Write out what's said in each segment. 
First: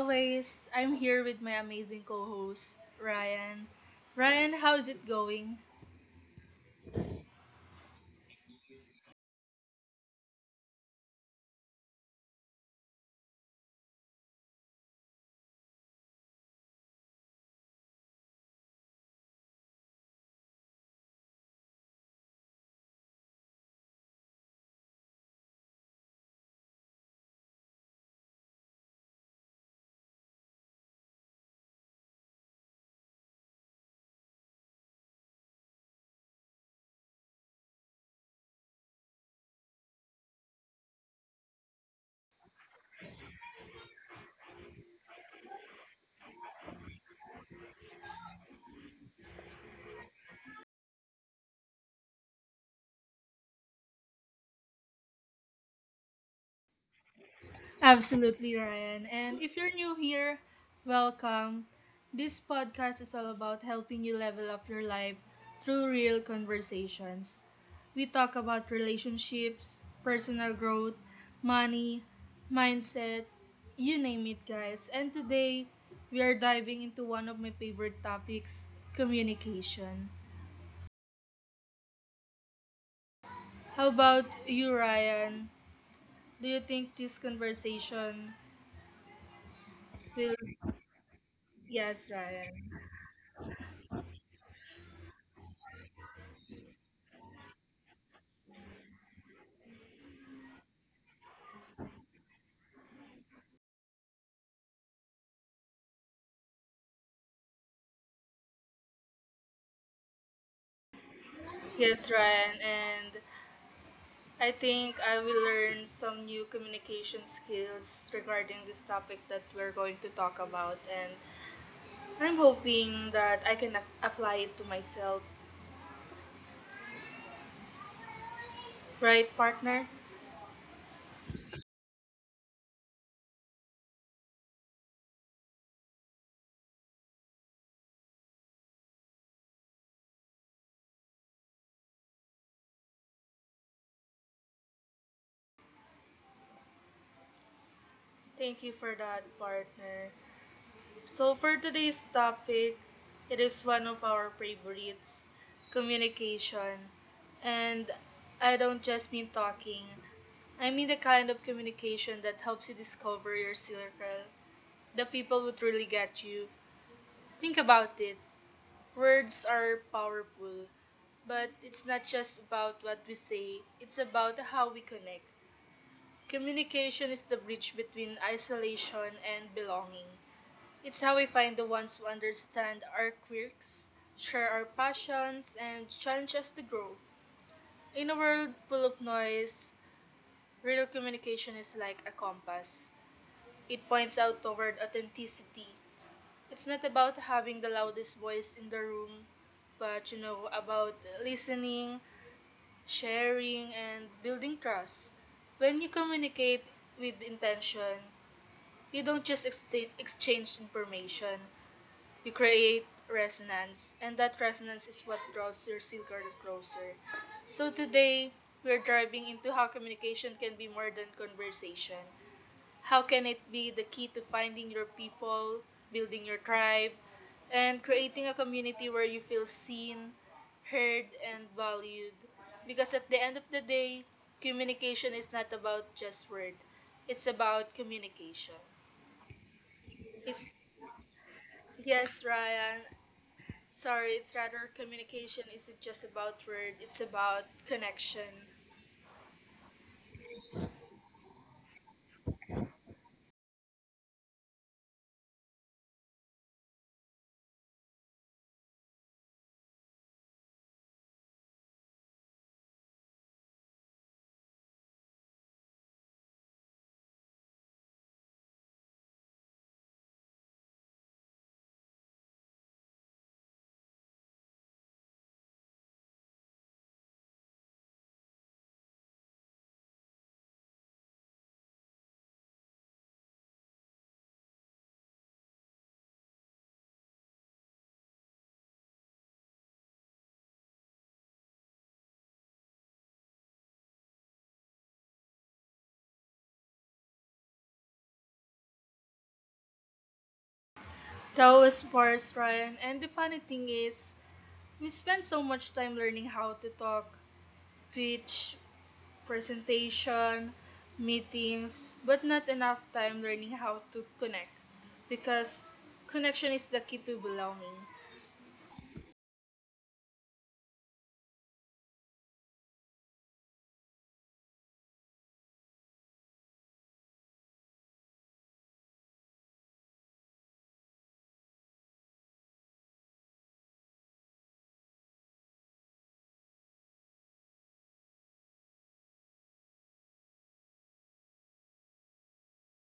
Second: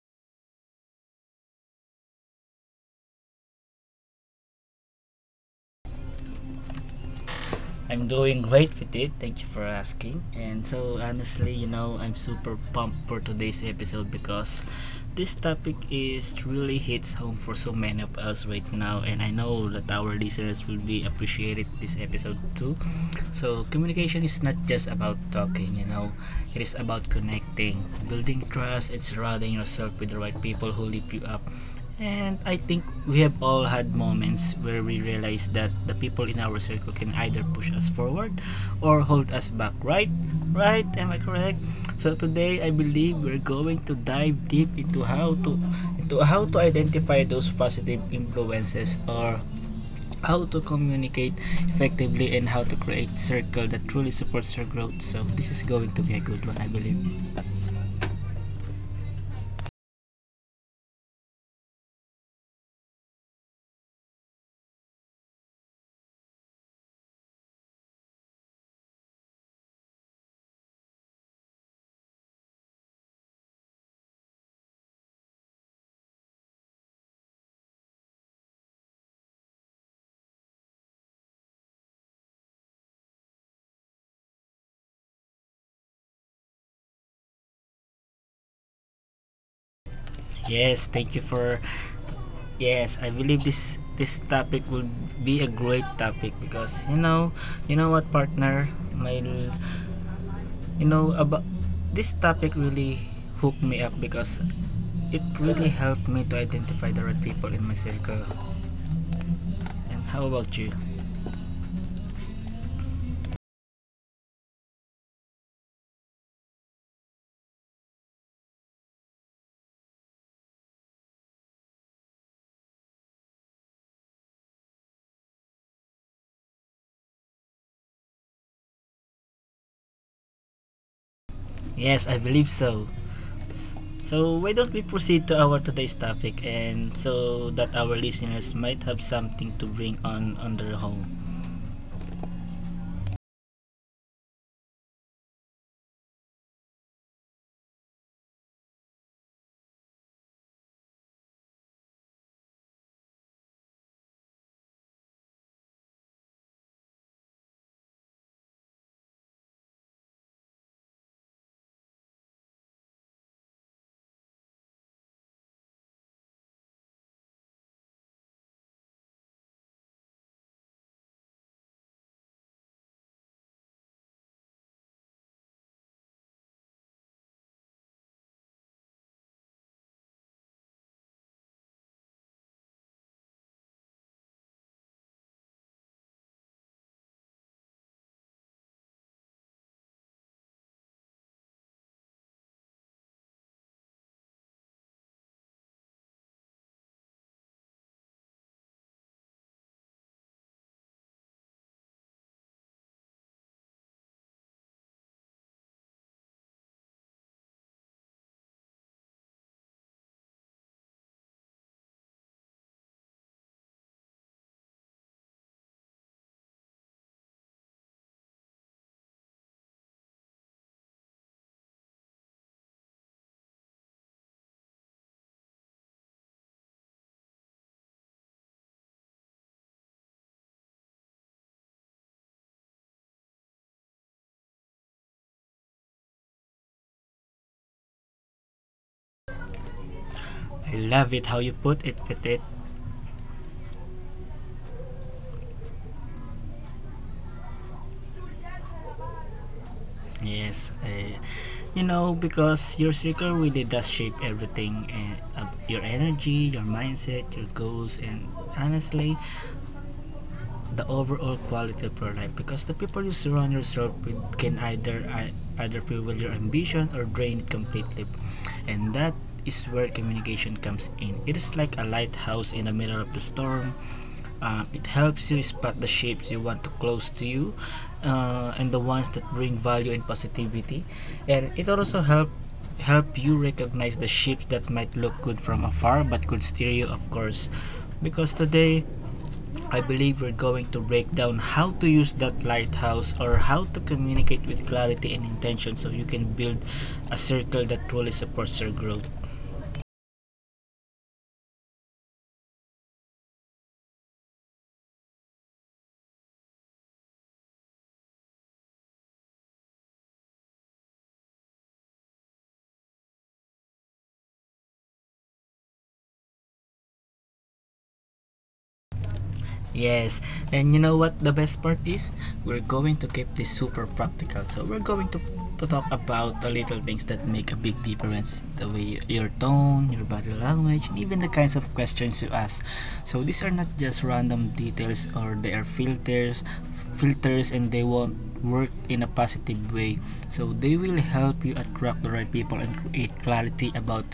always, I'm here with my amazing co host, Ryan. Ryan, how's it going? I'm doing great with it. Thank you for asking. And so, honestly, I'm super pumped for today's episode because this topic is really hits home for so many of us right now. And I know that our listeners will be appreciated this episode too. So, communication is not just about talking, it is about connecting, building trust, and surrounding yourself with the right people who lift you up. And I think we have all had moments where we realize that the people in our circle can either push us forward or hold us back, right? Right? Am I correct? So today I believe we're going to dive deep into how to identify those positive influences, or how to communicate effectively, and how to create circle that truly supports your growth. So this is going to be a good one, I believe. Absolutely, Ryan. And if you're new here, welcome. This podcast is all about helping you level up your life through real conversations. We talk about relationships, personal growth, money, mindset, you name it, guys. And today, we are diving into one of my favorite topics, communication. How about you, Ryan? Do you think this conversation Yes will. thank you for Yes, Yes, I believe Ryan. this topic will be a great topic because you know what, partner, my you know about this topic really hooked me up because it really helped me to identify the right people in my circle. And how about you? Yes, Ryan, and I think I will learn some new communication skills regarding this topic that we're going to talk about, and I'm hoping that I can apply it to myself. Right, partner? Yes, I believe so. So why don't we proceed to our today's topic, and so that our listeners might have something to bring on their home. Thank you for that, partner. So, for today's topic, it is one of our favorites, communication. And I don't just mean talking, I mean the kind of communication that helps you discover your circle, the people would really get you. Think about it. Words are powerful, but it's not just about what we say, it's about how we connect. Communication is the bridge between isolation and belonging. It's how we find the ones who understand our quirks, share our passions, and challenge us to grow. In a world full of noise, real communication is like a compass. It points out toward authenticity. It's not about having the loudest voice in the room, but about listening, sharing, and building trust. When you communicate with intention, you don't just exchange information, you create resonance, and that resonance is what draws your circle closer. So today, we're driving into how communication can be more than conversation. How can it be the key to finding your people, building your tribe, and creating a community where you feel seen, heard, and valued? Because at the end of the day, communication is not about just word. It's about communication. I love it how you It's, put it, Petit. yes, Ryan. Sorry, it's rather communication isn't just about word, it's about connection. Yes, because your circle really does shape everything, your energy, your mindset, your goals, and honestly, the overall quality of your life. Because the people you surround yourself with can either fuel your ambition or drain it completely, and that is where communication comes in. It is like a lighthouse in the middle of the storm. It helps you spot the shapes you want to close to you, and the ones that bring value and positivity. And it also help you recognize the shapes that might look good from afar but could steer you, of course. Because today, I believe we're going to break down how to use that lighthouse, or how to communicate with clarity and intention so you can build a circle that truly supports your growth. That was Boris Ryan, and the funny thing is, we spend so much time learning how to talk, pitch, presentation, meetings, but not enough time learning how to connect, because connection is the key to belonging. Yes, and you know what the best part is? We're going to keep this super practical. So we're going to talk about the little things that make a big difference, the way your tone, your body language, and even the kinds of questions you ask. So these are not just random details, or they are filters and they won't work in a positive way. So they will help you attract the right people and create clarity about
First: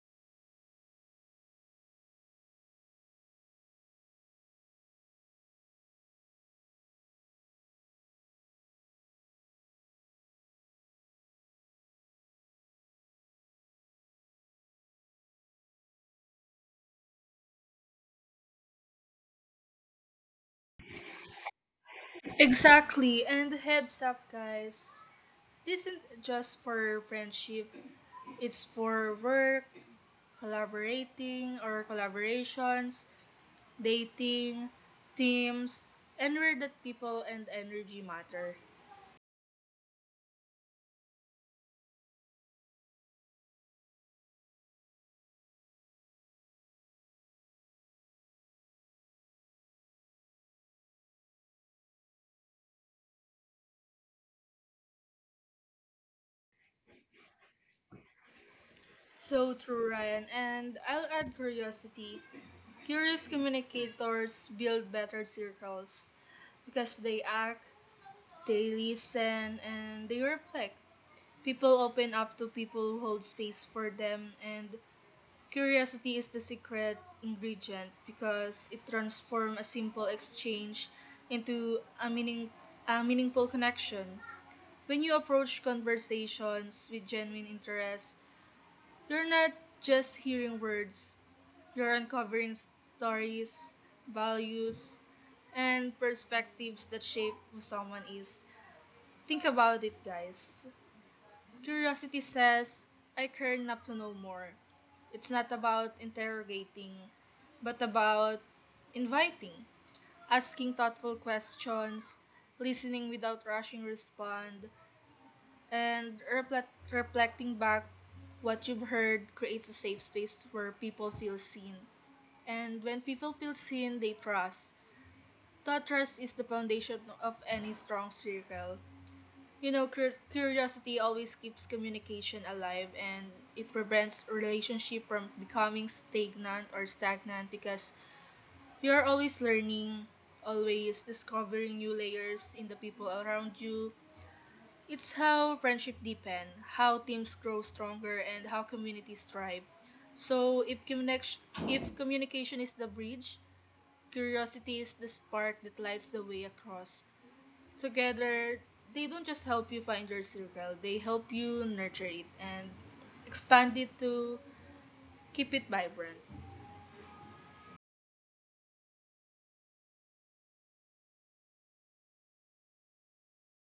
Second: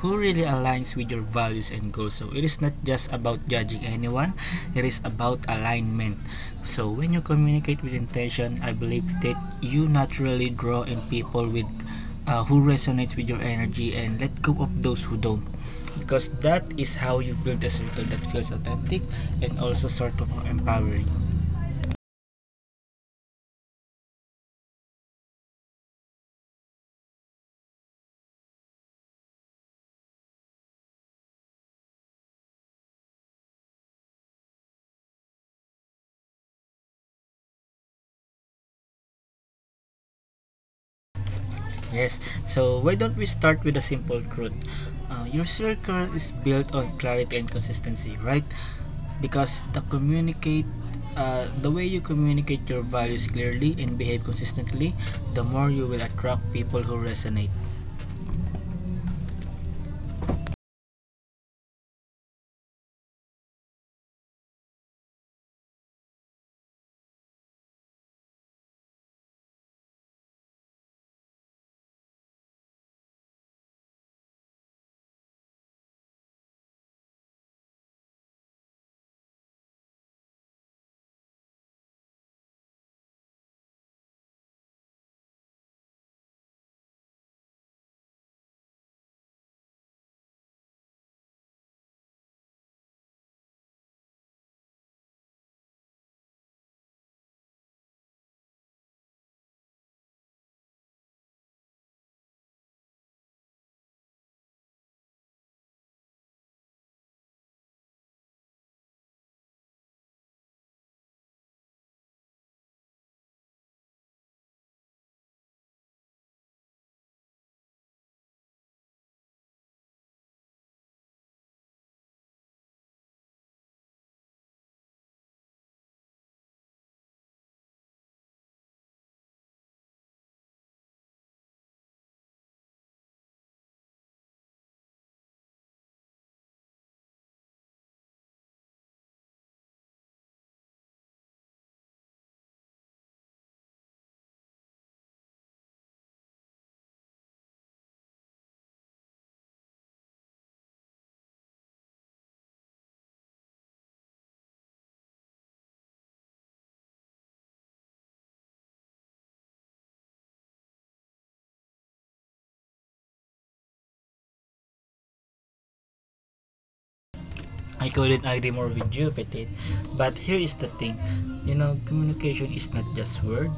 who really aligns with your values and goals. So it is not just about judging anyone, it is about alignment. So when you communicate with intention, I believe that you naturally draw in people with who resonates with your energy and let go of those who don't, because that is how you build a circle that feels authentic and also sort of empowering. Exactly, and heads up, guys. This isn't just for friendship, it's for work, collaborating or collaborations, dating, teams, anywhere that people and energy matter. Yes, so why don't we start with a simple truth? Your circle is built on clarity and consistency, right? Because the way you communicate your values clearly and behave consistently, the more you will attract people who resonate. So true, Ryan. And I'll add curiosity. Curious communicators build better circles because they act, they listen, and they reflect. People open up to people who hold space for them, and curiosity is the secret ingredient because it transforms a simple exchange into a meaningful connection. When you approach conversations with genuine interest, you're not just hearing words, you're uncovering stories, values, and perspectives that shape who someone is. Think about it, guys. Curiosity says, I care enough to know more. It's not about interrogating, but about inviting, asking thoughtful questions, listening without rushing respond, and reflecting back what you've heard creates a safe space where people feel seen. And when people feel seen, they trust. That trust is the foundation of any strong circle. You know, curiosity always keeps communication alive, and it prevents relationship from becoming stagnant because you are always learning, always discovering new layers in the people around you. It's how friendship deepen, how teams grow stronger, and how communities thrive. So if communication is the bridge, curiosity is the spark that lights the way across. Together, they don't just help you find your circle; they help you nurture it and expand it to keep it vibrant. I couldn't agree more with you, Petit. But here is the thing. Communication is not just word.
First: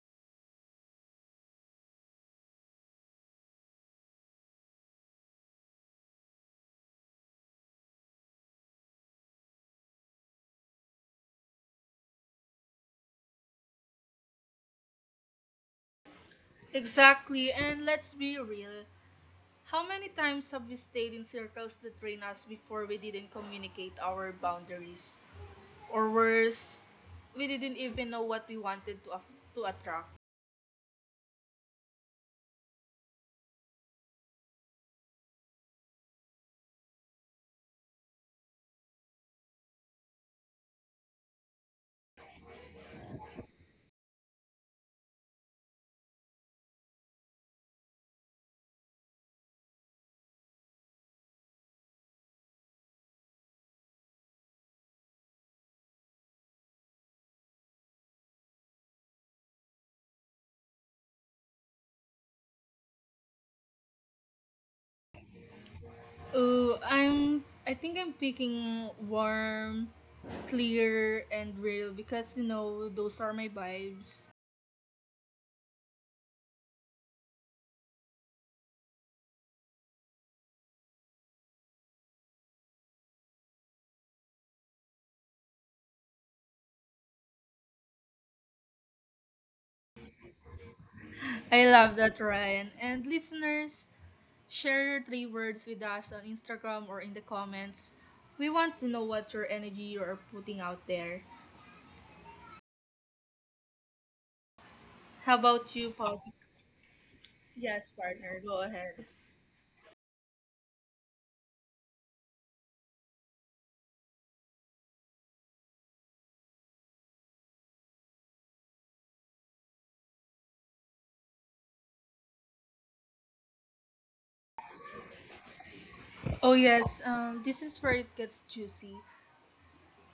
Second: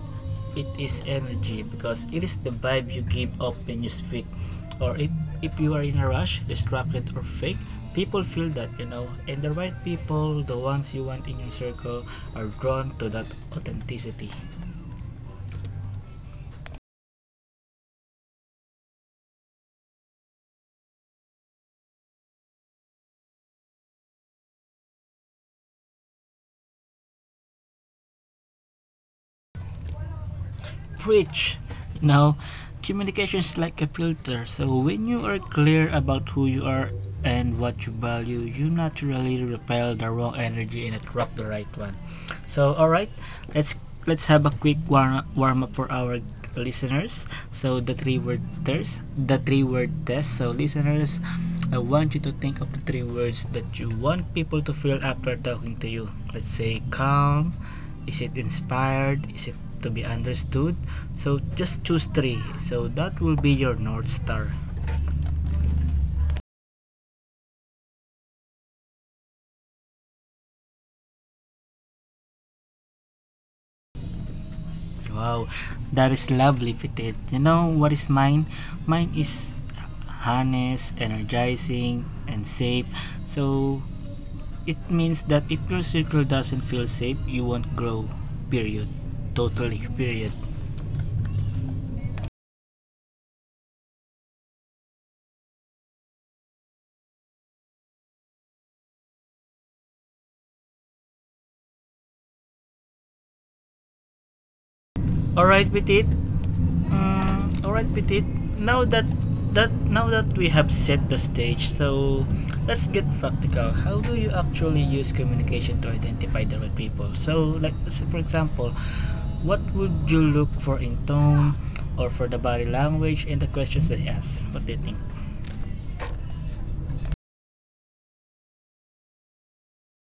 It is energy because it is the vibe you give off when you speak. Or if you are in a rush, distracted or fake, people feel that. And the right people, the ones you want in your circle, are drawn to that authenticity. Exactly, and let's be real. How many times have we stayed in circles that drained us before we didn't communicate our boundaries? Or worse, we didn't even know what we wanted to, to attract. Preach. You know, Communication is like a filter. So when you are clear about who you are and what you value, you naturally repel the wrong energy and attract the right one. So all right, let's let's have a quick warm up for our listeners. So the three word test, the three word test. So listeners, I want you to think of the three words that you want people to feel after talking to you. Let's say calm, is it inspired? Is it to be understood? So just choose three. So that will be your North Star. I think I'm picking warm, clear, and real, because you know those are my vibes. Wow, that is lovely, Pitit. You know what is mine? Mine is honest, energizing, and safe. So it means that if your circle doesn't feel safe, you won't grow. Period. Totally. Period. I love that, Ryan. And listeners, share your three words with us on Instagram or in the comments. We want to know what your energy you are putting out there. How about Alright, you, Pitit. Paul? All Yes, right, Petit. partner, go Now ahead. that now that we have set the stage, so let's get practical. How do you actually use communication to identify the right people? So, like for example, what would you look for in tone, or for the body language and the questions that he asks? What do you think? Oh yes, this is where it gets juicy.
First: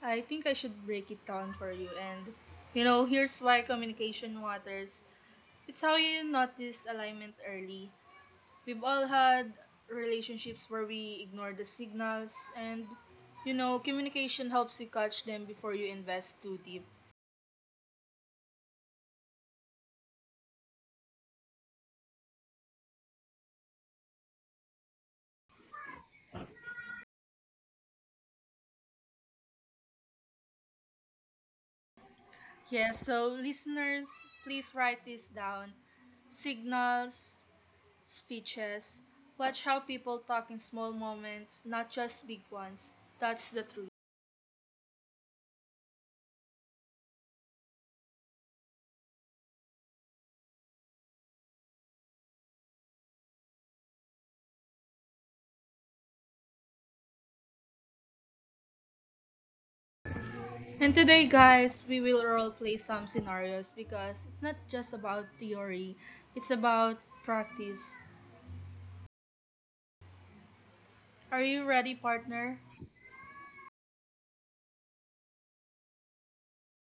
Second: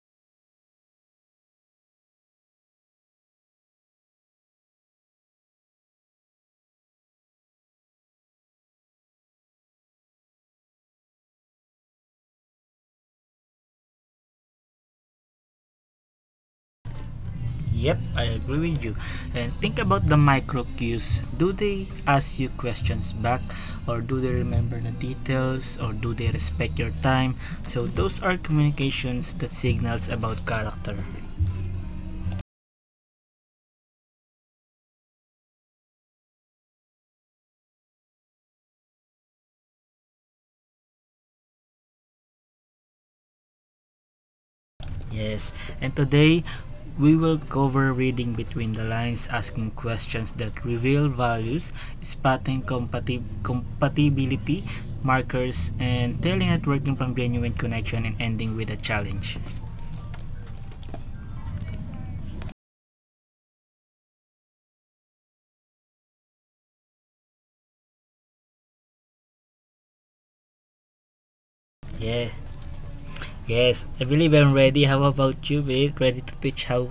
I think I should break it down for you. And you know, here's why communication matters. It's how you notice alignment early. We've all had relationships where we ignore the signals, and you know, communication helps you catch them before you invest too deep. Yep, I agree with you. And think about the micro cues. Do they ask you questions back, or do they remember the details, or do they respect your time? So those are communications that signals about character. Yeah. So listeners, please write this down. Signals, speeches. Watch how people talk in small moments, not just big ones. That's the truth. Yes, and today we will cover reading between the lines, asking questions that reveal values, spotting compatibility markers, and telling networking from genuine connection, and ending with a challenge. And today, guys, we will role play some scenarios, because it's not just about theory, it's about practice. Are you ready, Yeah. partner? Yes, I believe I'm ready. How about you, babe?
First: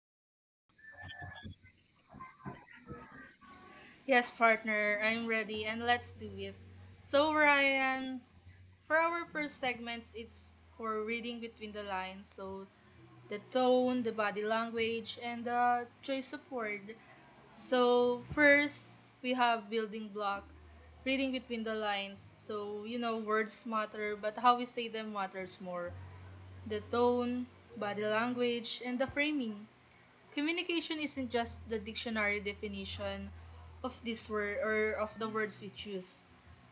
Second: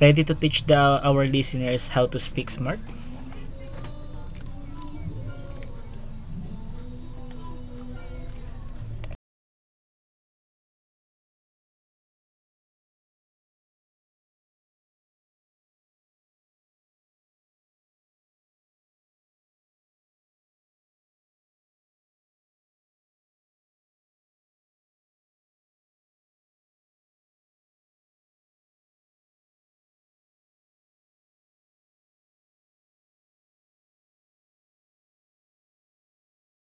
Ready to teach the our listeners how to speak smart? Yes, partner, I'm ready, and let's do it. So, Ryan, for our first segments, it's for reading between the lines. So, the tone, the body language, and the choice of word. So, first, we have building block, reading between the lines. So, you know, words matter, but how we say them matters more. The tone, body language, and the framing. Communication isn't just the dictionary definition of this word or of the words we choose.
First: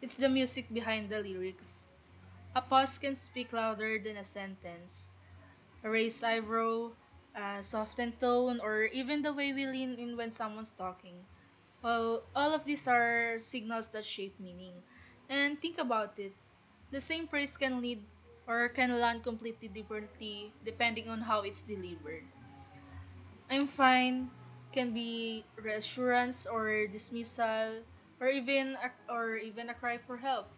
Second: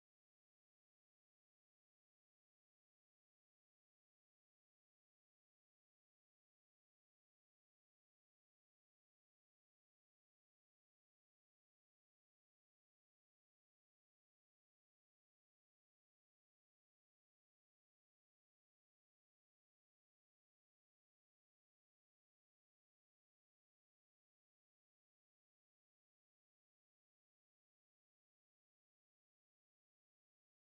It's the music behind the lyrics. A pause can speak louder than a sentence, a raised eyebrow, a softened tone, or even the way we lean in when someone's talking. Well, all of these are signals that shape meaning. And think about it. The same phrase can lead or can land completely differently depending on how it's delivered. I'm fine can be reassurance or dismissal, or even a cry for help,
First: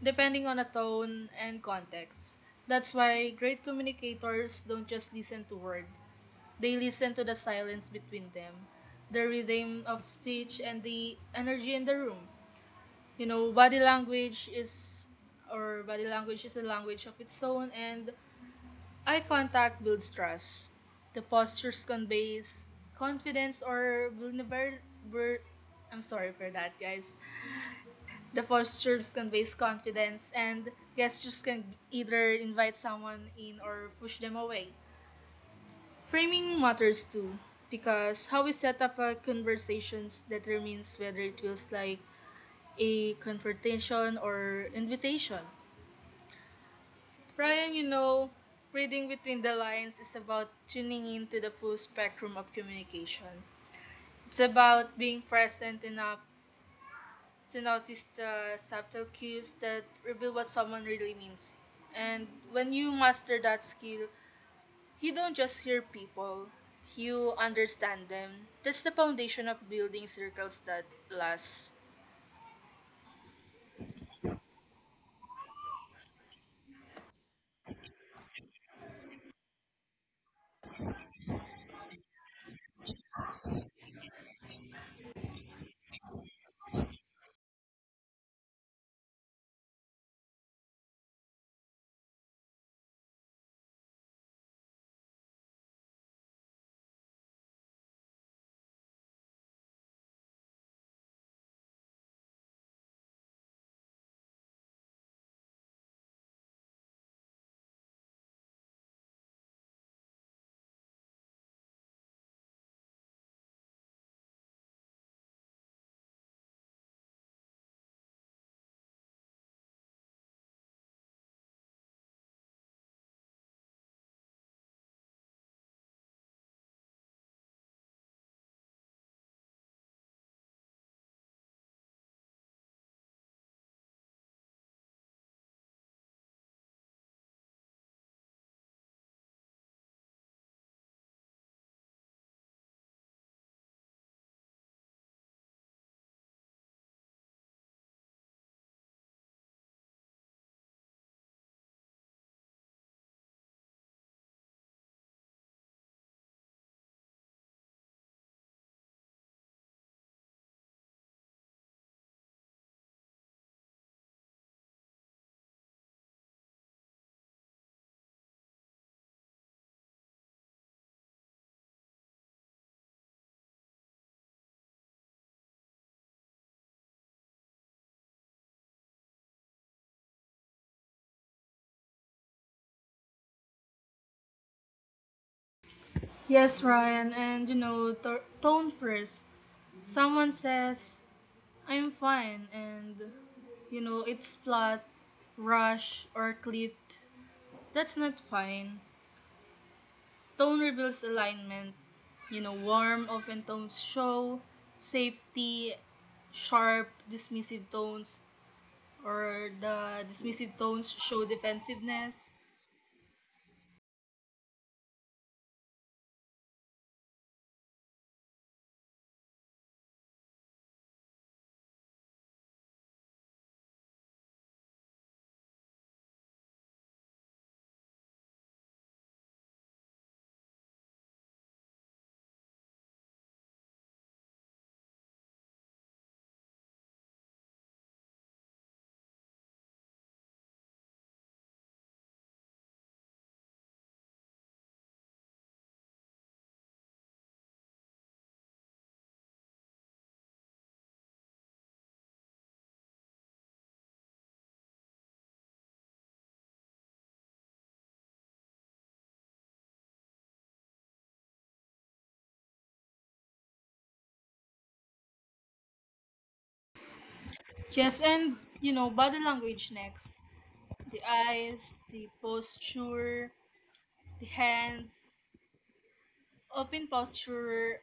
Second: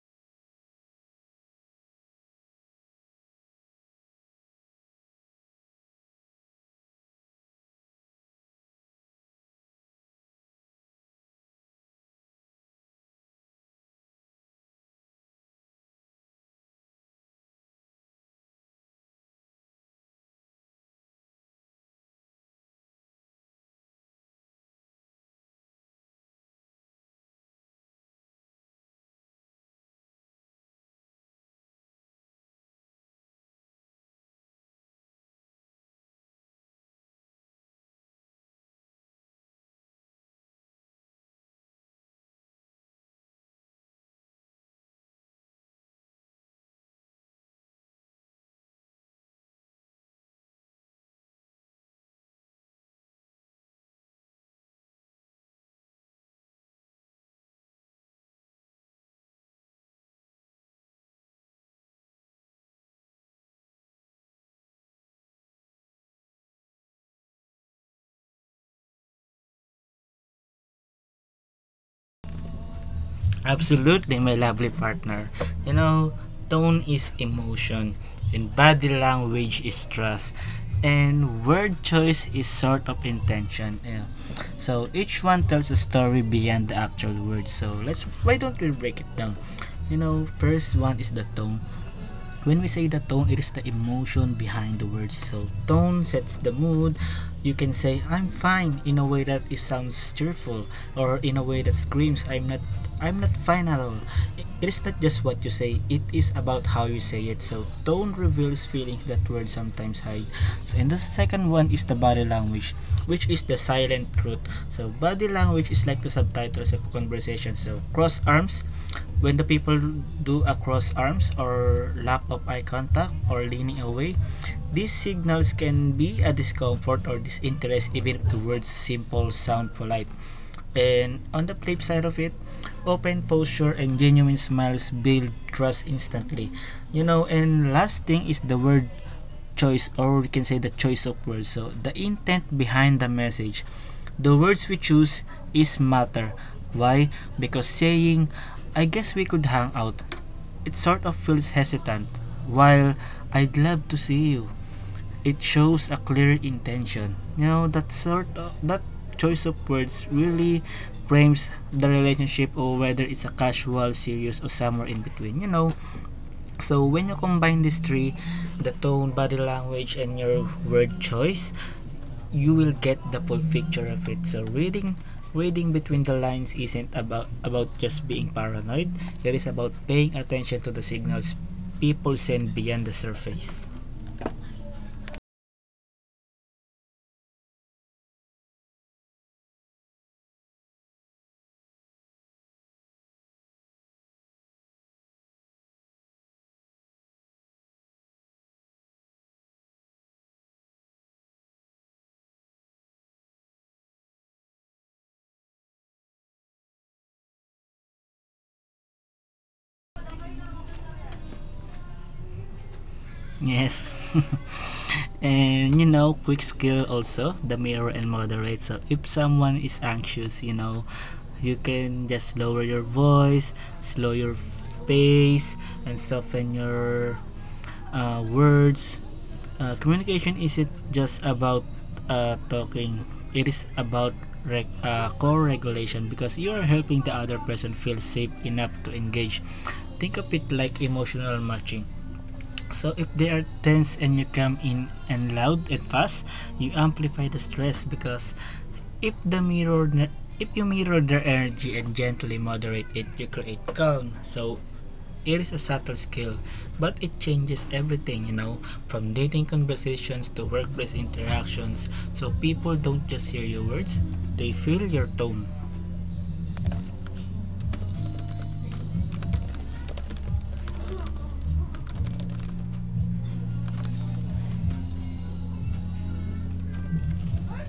depending on the tone and context. That's why great communicators don't just listen to words, they listen to the silence between them, the rhythm of speech, and the energy in the room. You know, body language is a language of its own, and eye contact builds trust. The postures conveys confidence or vulnerable. I'm sorry for that, guys. The postures conveys confidence, and gestures can either invite someone in or push them away. Framing matters too, because how we set up a conversation determines whether it feels like a confrontation or invitation. Brian, you know, reading between the lines is about tuning into the full spectrum of communication. It's about being present enough to notice the subtle cues that reveal what someone really means. And when you master that skill, you don't just hear people, you understand them. That's the foundation of building circles that last. Absolutely, my lovely partner. You know, Tone is emotion, and body language is trust, and word choice is sort of intention. Yeah. So each one tells a story beyond the actual words. So let's why don't we break it down? First one is the tone. When we say the tone, it is the emotion behind the words. So tone sets the mood. You can say I'm fine in a way that it sounds cheerful, or in a way that screams I'm not fine at all. It is not just what you say, it is about how you say it. So tone often reveals feelings that words sometimes hide. So, and the second one is the body language, which is the silent truth. So, body language is like the subtitles of conversation. So, cross arms, when the people do a cross arms or lack of eye contact or leaning away, these signals can be a discomfort or disinterest even if the words simple sound polite. And on the flip side of it, open posture and genuine smiles build trust instantly. And last thing is the word choice, or we can say the choice of words. So the intent behind the message. The words we choose is matter. Why? Because saying, I guess we could hang out, it sort of feels hesitant. While I'd love to see you, it shows a clear intention. That sort of that choice of words really frames the relationship, or whether it's a casual, serious, or somewhere in between. So when you combine these three, the tone, body language, and your word choice, you will get the full picture of it. So reading between the lines isn't about just being paranoid. It is about paying attention to the signals people send beyond the surface. Yes, Ryan, and you know, tone first. Someone says, I'm fine, and you know, it's flat, rush, or clipped. That's not fine. Tone reveals alignment. You know, warm, open tones show safety, sharp, dismissive tones, or the dismissive tones show defensiveness. Yes. And quick skill also, the mirror and moderate. So if someone is anxious, you can just lower your voice, slow your pace, and soften your words. Communication isn't just about talking, it is about core regulation because you are helping the other person feel safe enough to engage. Think of it like emotional matching. So if they are tense and you come in and loud and fast, you amplify the stress because if the mirror if you mirror their energy and gently moderate it, you create calm. So it is a subtle skill, but it changes everything, from dating conversations to workplace interactions. So people don't just hear your words, they feel your tone. Yes, and, you know, body language next. The eyes, the posture, the hands, open posture,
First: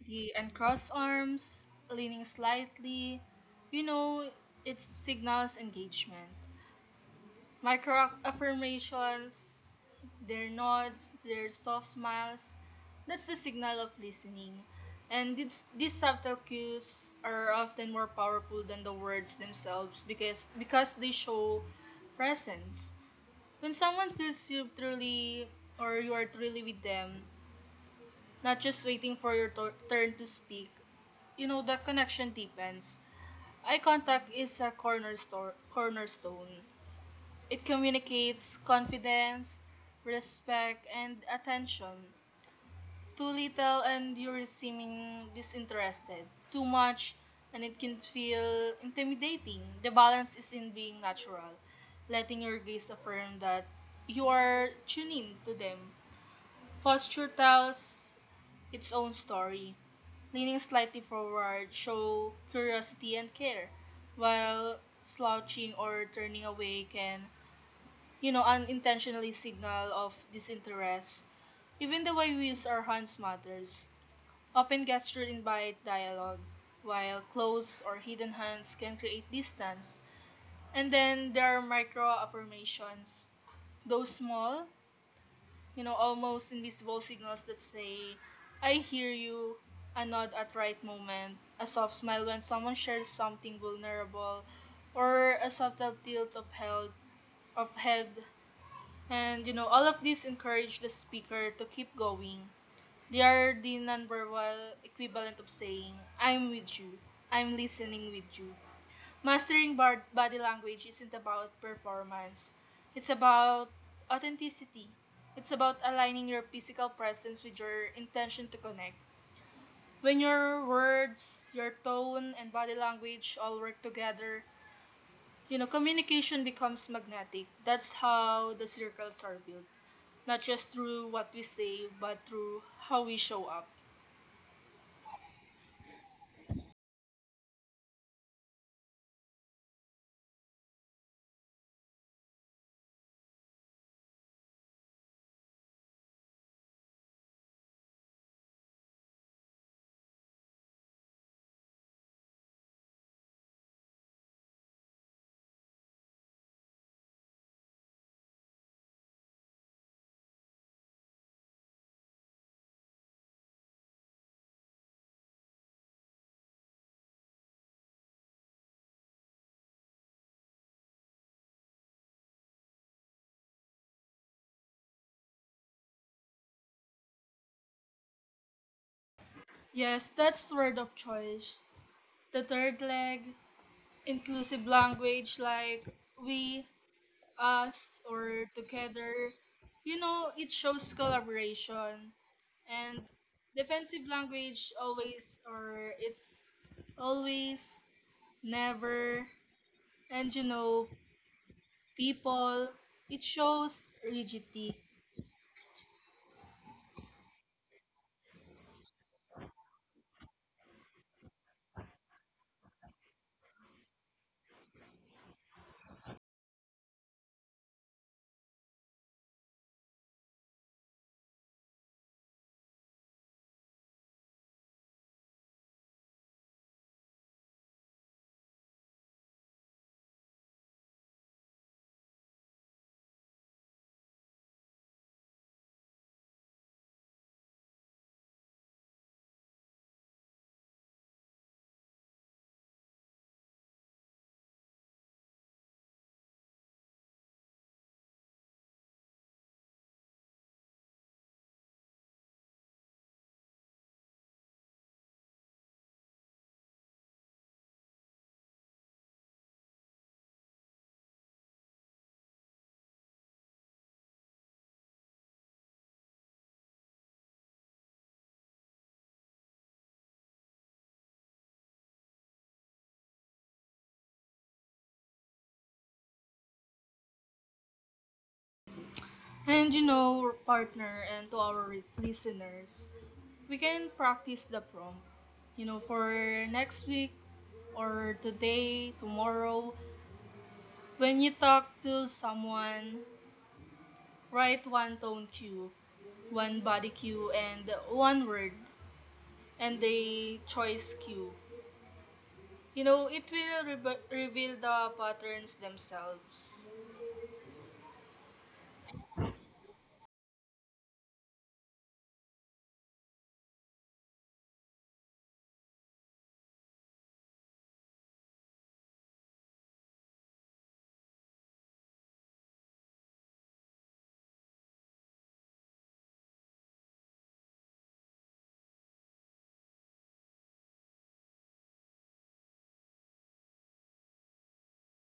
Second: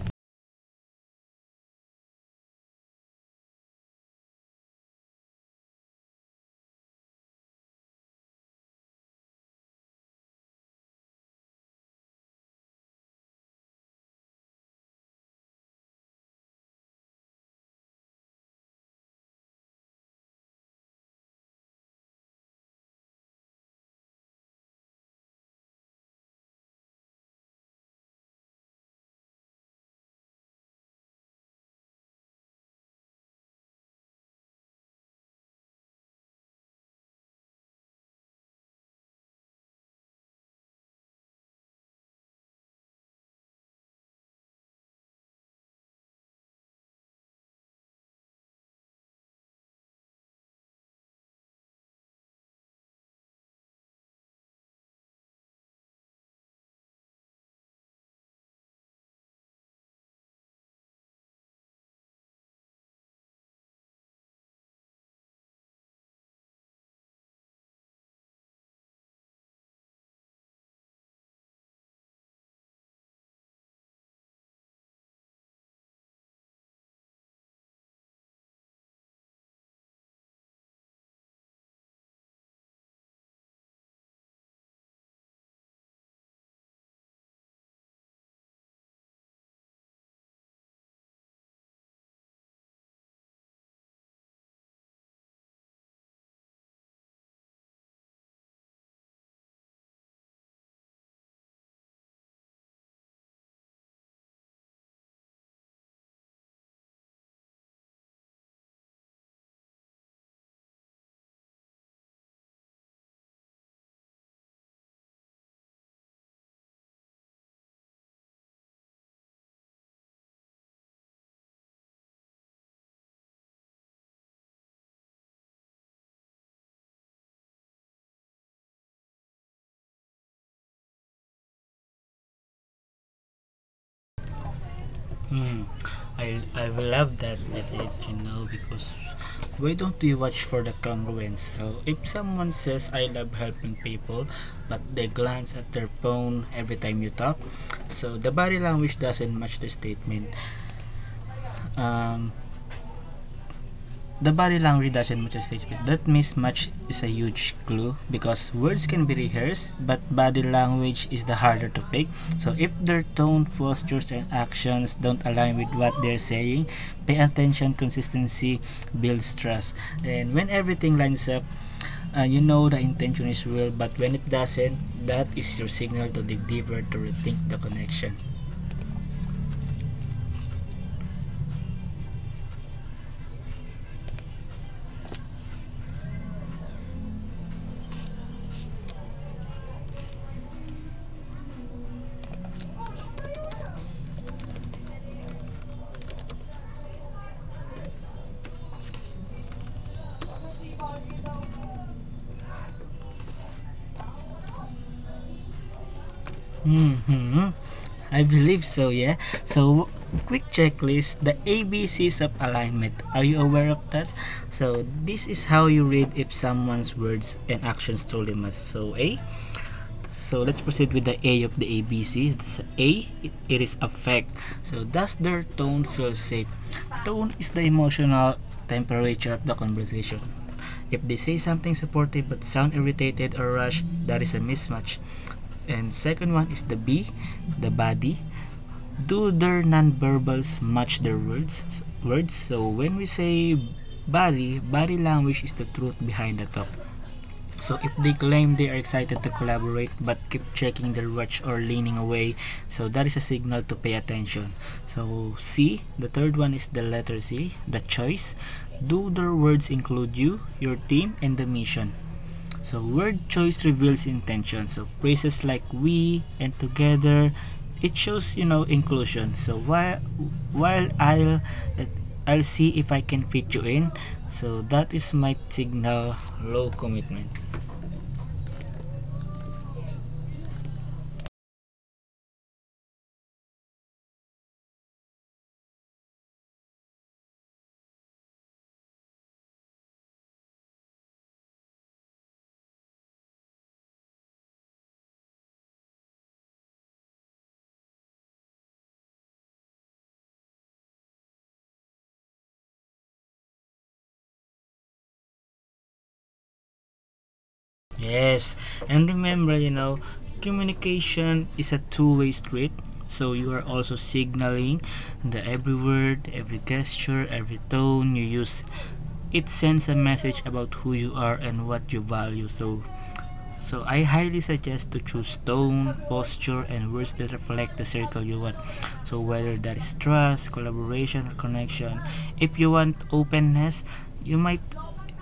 the uncrossed arms, leaning slightly. You know, it signals engagement. Micro affirmations, their nods, their soft smiles, that's the signal of listening. And these subtle cues are often more powerful than the words themselves, because they show presence. When someone feels you are truly with them, not just waiting for your turn to speak, you know, the connection deepens. Eye contact is a cornerstone, it communicates confidence, respect, and attention. Too little and you're seeming disinterested. Too much and it can feel intimidating. The balance is in being natural, letting your gaze affirm that you are tuning to them. Posture tells its own story. Leaning slightly forward show curiosity and care, while slouching or turning away can, you know, unintentionally signal of disinterest. Even the way we use our hands matters. Open gesture invite dialogue, while closed or hidden hands can create distance. And then there are micro affirmations. Those small, you know, almost invisible signals that say, I hear you, a nod at right moment, a soft smile when someone shares something vulnerable, or a subtle tilt of head, and you know, all of these encourage the speaker to keep going. They are the nonverbal equivalent of saying, I'm with you, I'm listening with you. Mastering body language isn't about performance, it's about authenticity. It's about aligning your physical presence with your intention to connect. When your words, your tone, and body language all work together, you know, communication becomes magnetic. That's how the circles are built. Not just through what we say, but through how we show up. Hmm. I will love that that it can know, because why don't we watch for the congruence? So if someone says I love helping people, but they glance at their phone every time you talk, so the body language doesn't match the statement. Um, The body language doesn't match the stage speech. That mismatch is a huge clue because words can be rehearsed, but body language is the harder to pick. So if their tone, postures, and actions don't align with what they're saying, pay attention. Consistency builds trust. And when everything lines up, you know the intention is real, but when it doesn't, that is your signal to dig deeper to rethink the connection. Yes, that's word of choice. The third leg, inclusive language like we, us, or together. You know, it shows collaboration. And defensive language always, or it's always, never, and you know, people. It shows rigidity. Hmm. I believe so, yeah. So, quick checklist the ABCs of alignment. Are you aware of that? So, this is how you read if someone's words and actions truly match. So, A. So, let's proceed with the A of the ABCs. It's A, it is affect. So, does their tone feel safe? Tone is the emotional temperature of the conversation. If they say something supportive but sound irritated or rushed, that is a mismatch. And second one is the B, the body. Do their nonverbals match their words. So when we say body language is the truth behind the talk. So if they claim they are excited to collaborate but keep checking their watch or leaning away, so that is a signal to pay attention. So C, the third one, is the letter C, the choice. Do their words include you, your team, and the mission? So word choice reveals intention. So phrases like we and together, it shows, you know, inclusion. So while I'll see if I can fit you in. So that is my signal, low commitment. And you know, partner, and to our listeners, we can practice the prompt. You know, for next week or today, tomorrow, when you talk to someone, write one tone cue, one body cue, and one word, and a choice cue. You know, it will reveal the patterns themselves. Yes, and remember, you know, communication is a two-way street. So you are also signaling the every word, every gesture, every tone you use. It sends a message about who you are and what you value. So I highly suggest to choose tone, posture, and words that reflect the circle you want. So whether that is trust, collaboration, or connection. If you want openness, you might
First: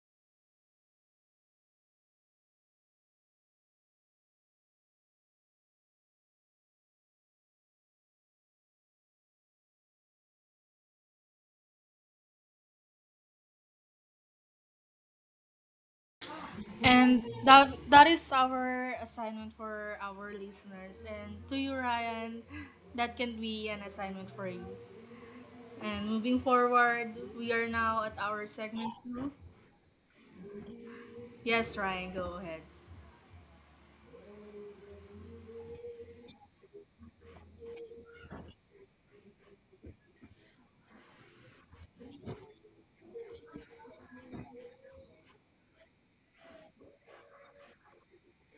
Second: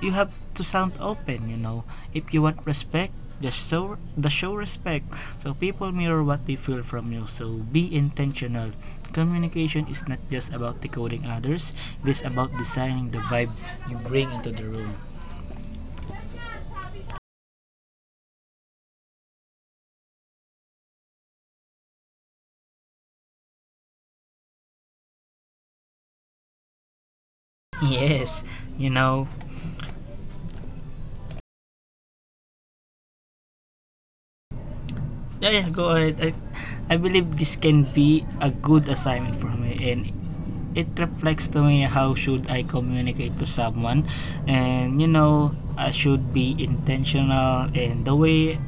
you have to sound open, you know. If you want respect, just show respect. So people mirror what they feel from you. So be intentional. Communication is not just about decoding others, it is about designing the vibe you bring into the room. And that is our assignment for our listeners. And to you, Ryan, that can be an assignment for you. And moving forward, we are now at Yes, our you segment know, two. Yes, Ryan, go ahead. yeah, yeah, go ahead. I believe this can be a good assignment for me, and it reflects to me how should I communicate to someone. And you know, I should be intentional, and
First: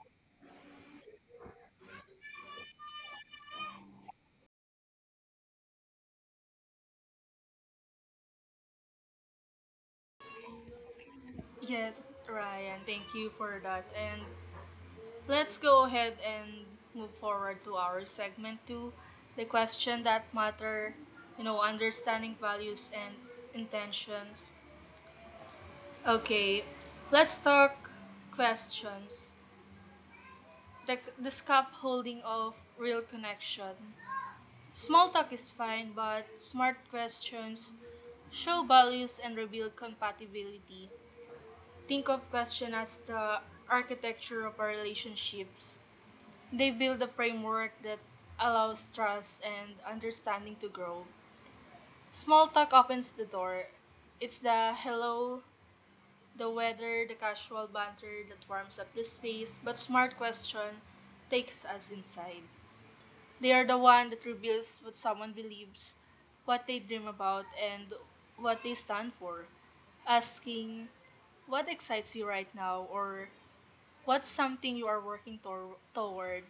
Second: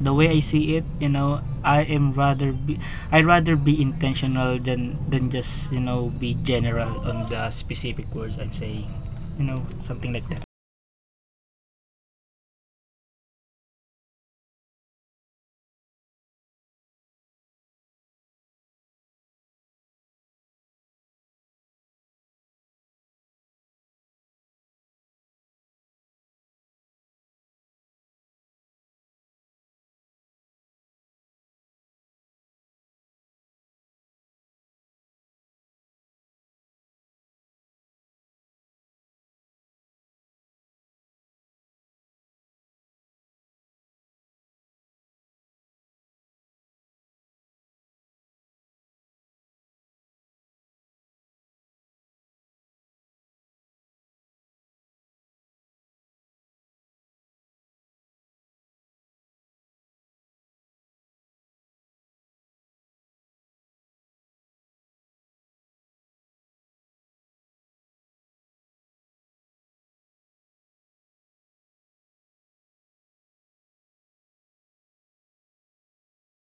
the way I see it, you know, I rather be intentional than just, you know, be general on the specific words I'm saying. You know, something like that. Yes, Ryan, thank you for that. And let's go ahead and move forward to our segment two, the question that matter, understanding values and intentions. Okay, let's talk questions like the scaffolding of real connection. Small talk is fine, but smart questions show values and reveal compatibility. Think of questions as the architecture of our relationships. They build a framework that allows trust and understanding to grow. Small talk opens the door. It's the hello, the weather, the casual banter that warms up the space, but smart question takes us inside. They are the one that reveals what someone believes, what they dream about, and what they stand for. Asking, what excites you right now, or what's something you are working toward,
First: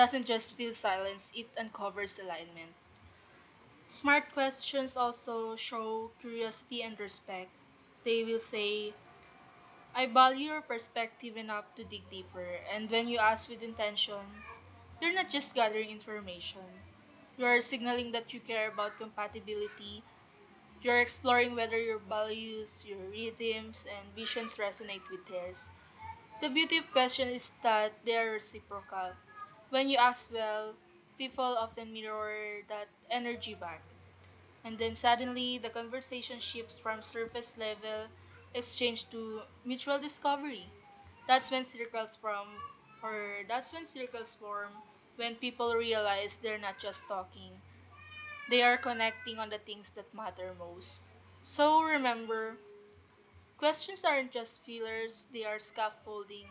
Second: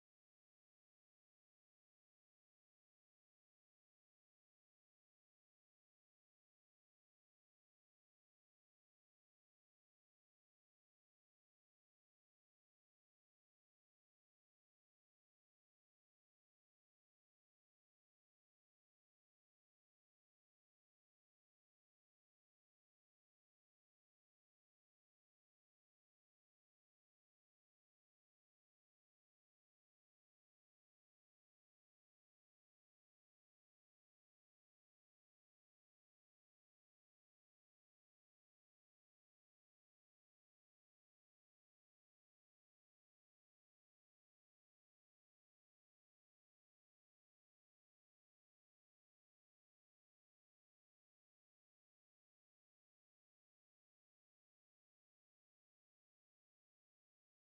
doesn't just fill silence, it uncovers alignment. Smart questions also show curiosity and respect. They will say, I value your perspective enough to dig deeper, and when you ask with intention, you're not just gathering information. You are signaling that you care about compatibility. You're exploring whether your values, your rhythms, and visions resonate with theirs. The beauty of questions is that they are reciprocal. When you ask well, people often mirror that energy back. And then suddenly, the conversation shifts from surface level exchange to mutual discovery. That's when circles form, or that's when circles form, when people realize they're not just talking, they are connecting on the things that matter most. So remember, questions aren't just fillers, they are scaffolding.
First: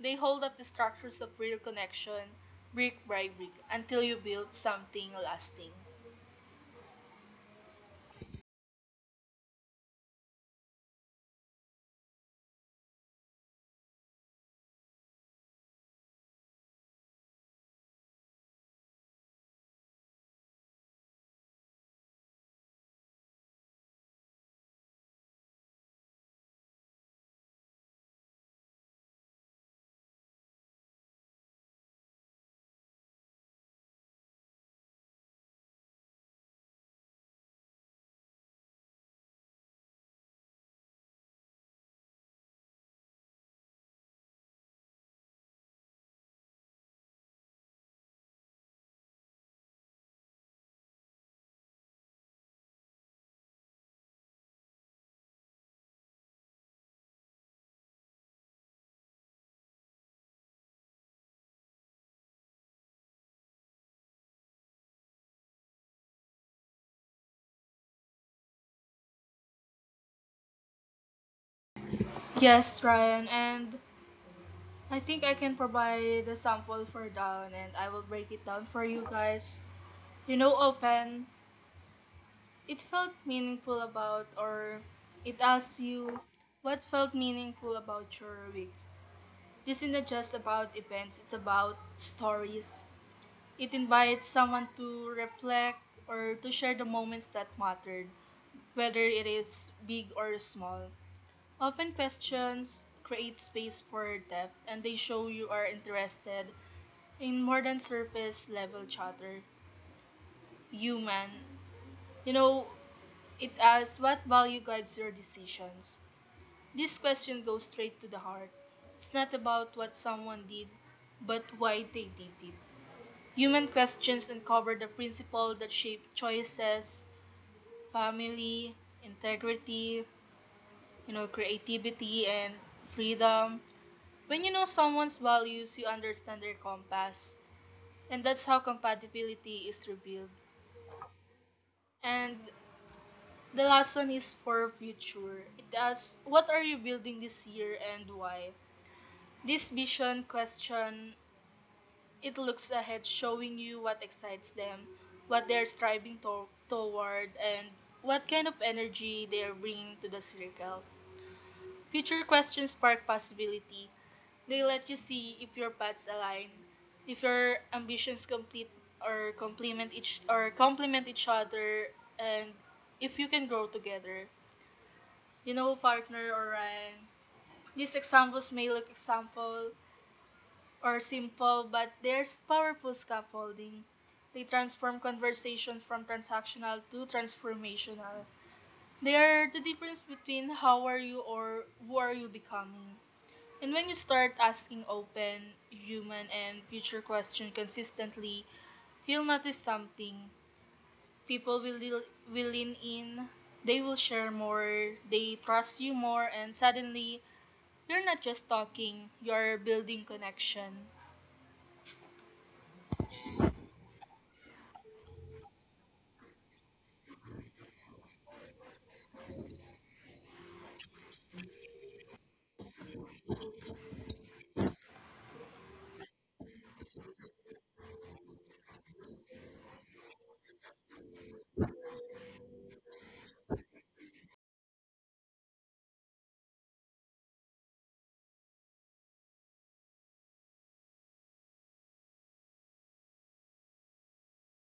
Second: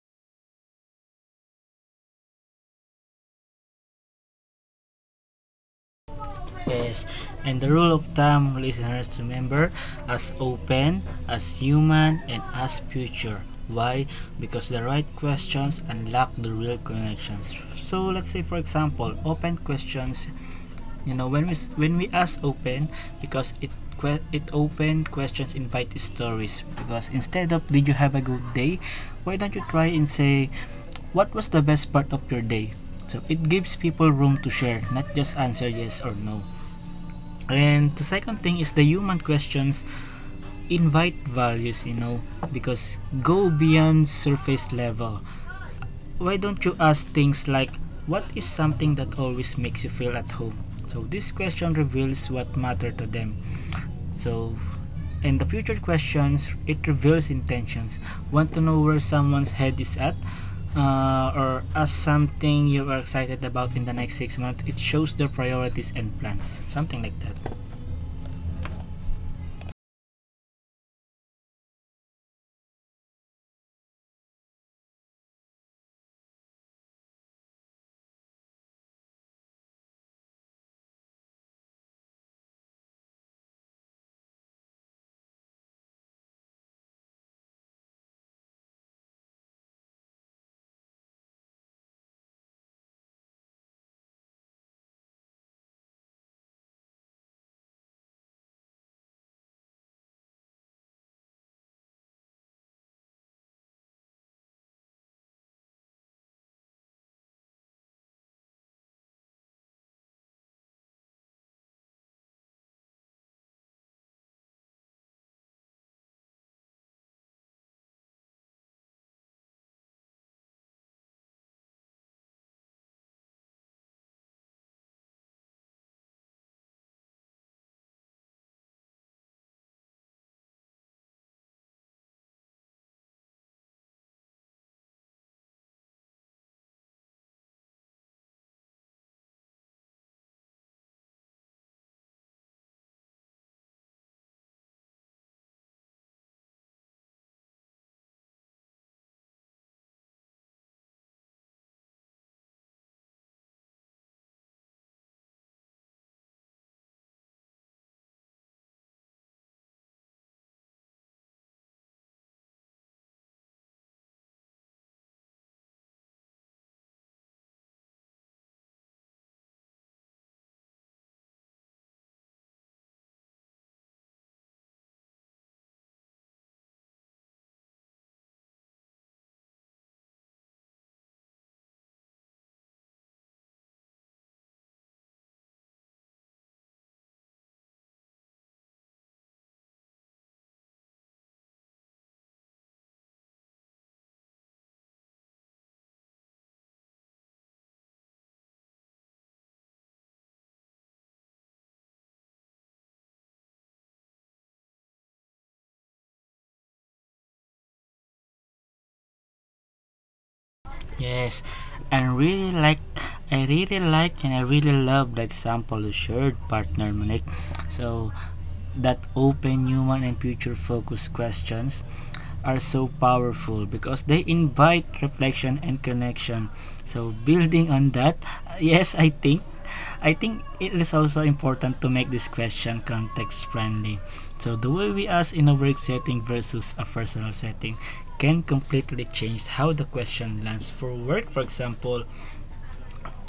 They hold up the structures of real connection, brick by brick, until you build something lasting. Yes, and the rule of thumb, listeners, remember, as open, as human, and as future. Why? Because the right questions unlock the real connections. So let's say, for example, open questions. You know, when we ask open, because it open questions invite stories. Because instead of, did you have a good day, why don't you try and say, what was the best part of your day? So it gives people room to share, not just answer yes or no. And the second thing is the human questions invite values, you know, because go beyond surface level. Why don't you ask things like, what is something that always makes you feel at home? So this question reveals what matter to them. So and the future questions, it reveals intentions. Want to know where someone's head is at? Or as something you are excited about in the next 6 months, it shows their priorities and plans, something like that. Yes, Ryan, and I think I can provide a sample for down and I will break it down for you guys. You know, open, it felt meaningful about, or it asks you what felt meaningful about your week. This isn't just about events, it's about stories. It invites someone to reflect or to share the moments that mattered, whether it is big or small. Open questions create space for depth and they show you are interested in more than surface level chatter. Human, you know, it asks what value guides your decisions. This question goes straight to the heart. It's not about what someone did, but why they did it. Human questions uncover the principle that shape choices, family, integrity, you know, creativity and freedom. When you know someone's values, you understand their compass, and that's how compatibility is revealed. And the last one is for future. It asks, what are you building this year and why? This vision question, it looks ahead, showing you what excites them, what they're striving toward, and what kind of energy they are bringing to the circle. Future questions spark possibility. They let you see if your paths align, if your ambitions complete or complement each other, and if you can grow together. You know, partner or Ryan. These examples may look example or simple, but there's powerful scaffolding. They transform conversations from transactional to transformational. They are the difference between how are you or who are you becoming. And when you start asking open, human, and future questions consistently, you'll notice something. People will lean in, they will share more, they trust you more, and suddenly, you're not just talking, you're building connection. Yes, and really like I really like and I really love the example you shared, partner Monique. So that open, human, and future focused questions are so powerful because they invite reflection and connection. So building on that, yes, I think it is also important to make this question context friendly. So the way we ask in a work setting versus a personal setting can completely change how the question lands. For work, for example,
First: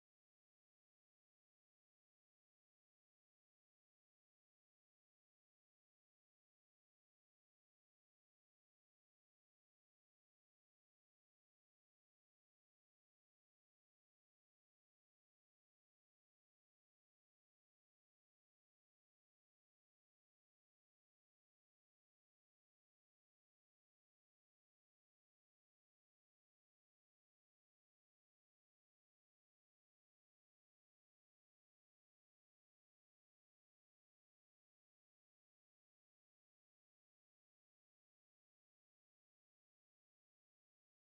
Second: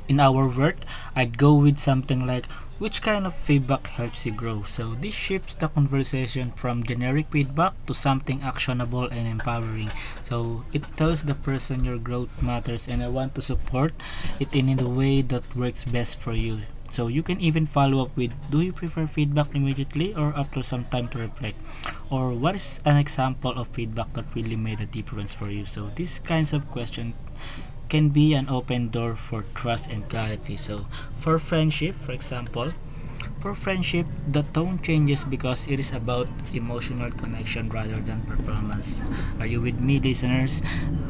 in our work, I'd go with something like, which kind of feedback helps you grow. So this shifts the conversation from generic feedback to something actionable and empowering. So it tells the person, your growth matters and I want to support it in the way that works best for you. So you can even follow up with, do you prefer feedback immediately or after some time to reflect, or what is an example of feedback that really made a difference for you. So these kinds of questions can be an open door for trust and clarity. For friendship, for example, for friendship, the tone changes because it is about emotional connection rather than performance. Are you with me, listeners?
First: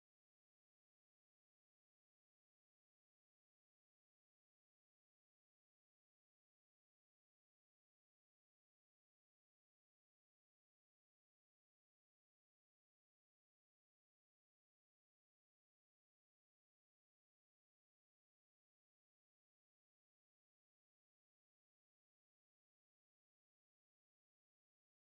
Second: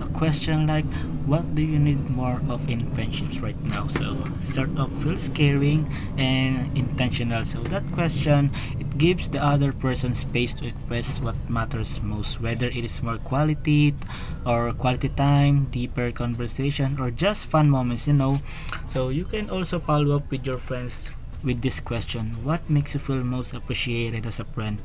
A question like, what do you need more of in friendships right now? So, sort of feels caring and intentional. So, that question, it gives the other person space to express what matters most, whether it is more quality or quality time, deeper conversation, or just fun moments, you know. So, you can also follow up with your friends with this question, what makes you feel most appreciated as a friend?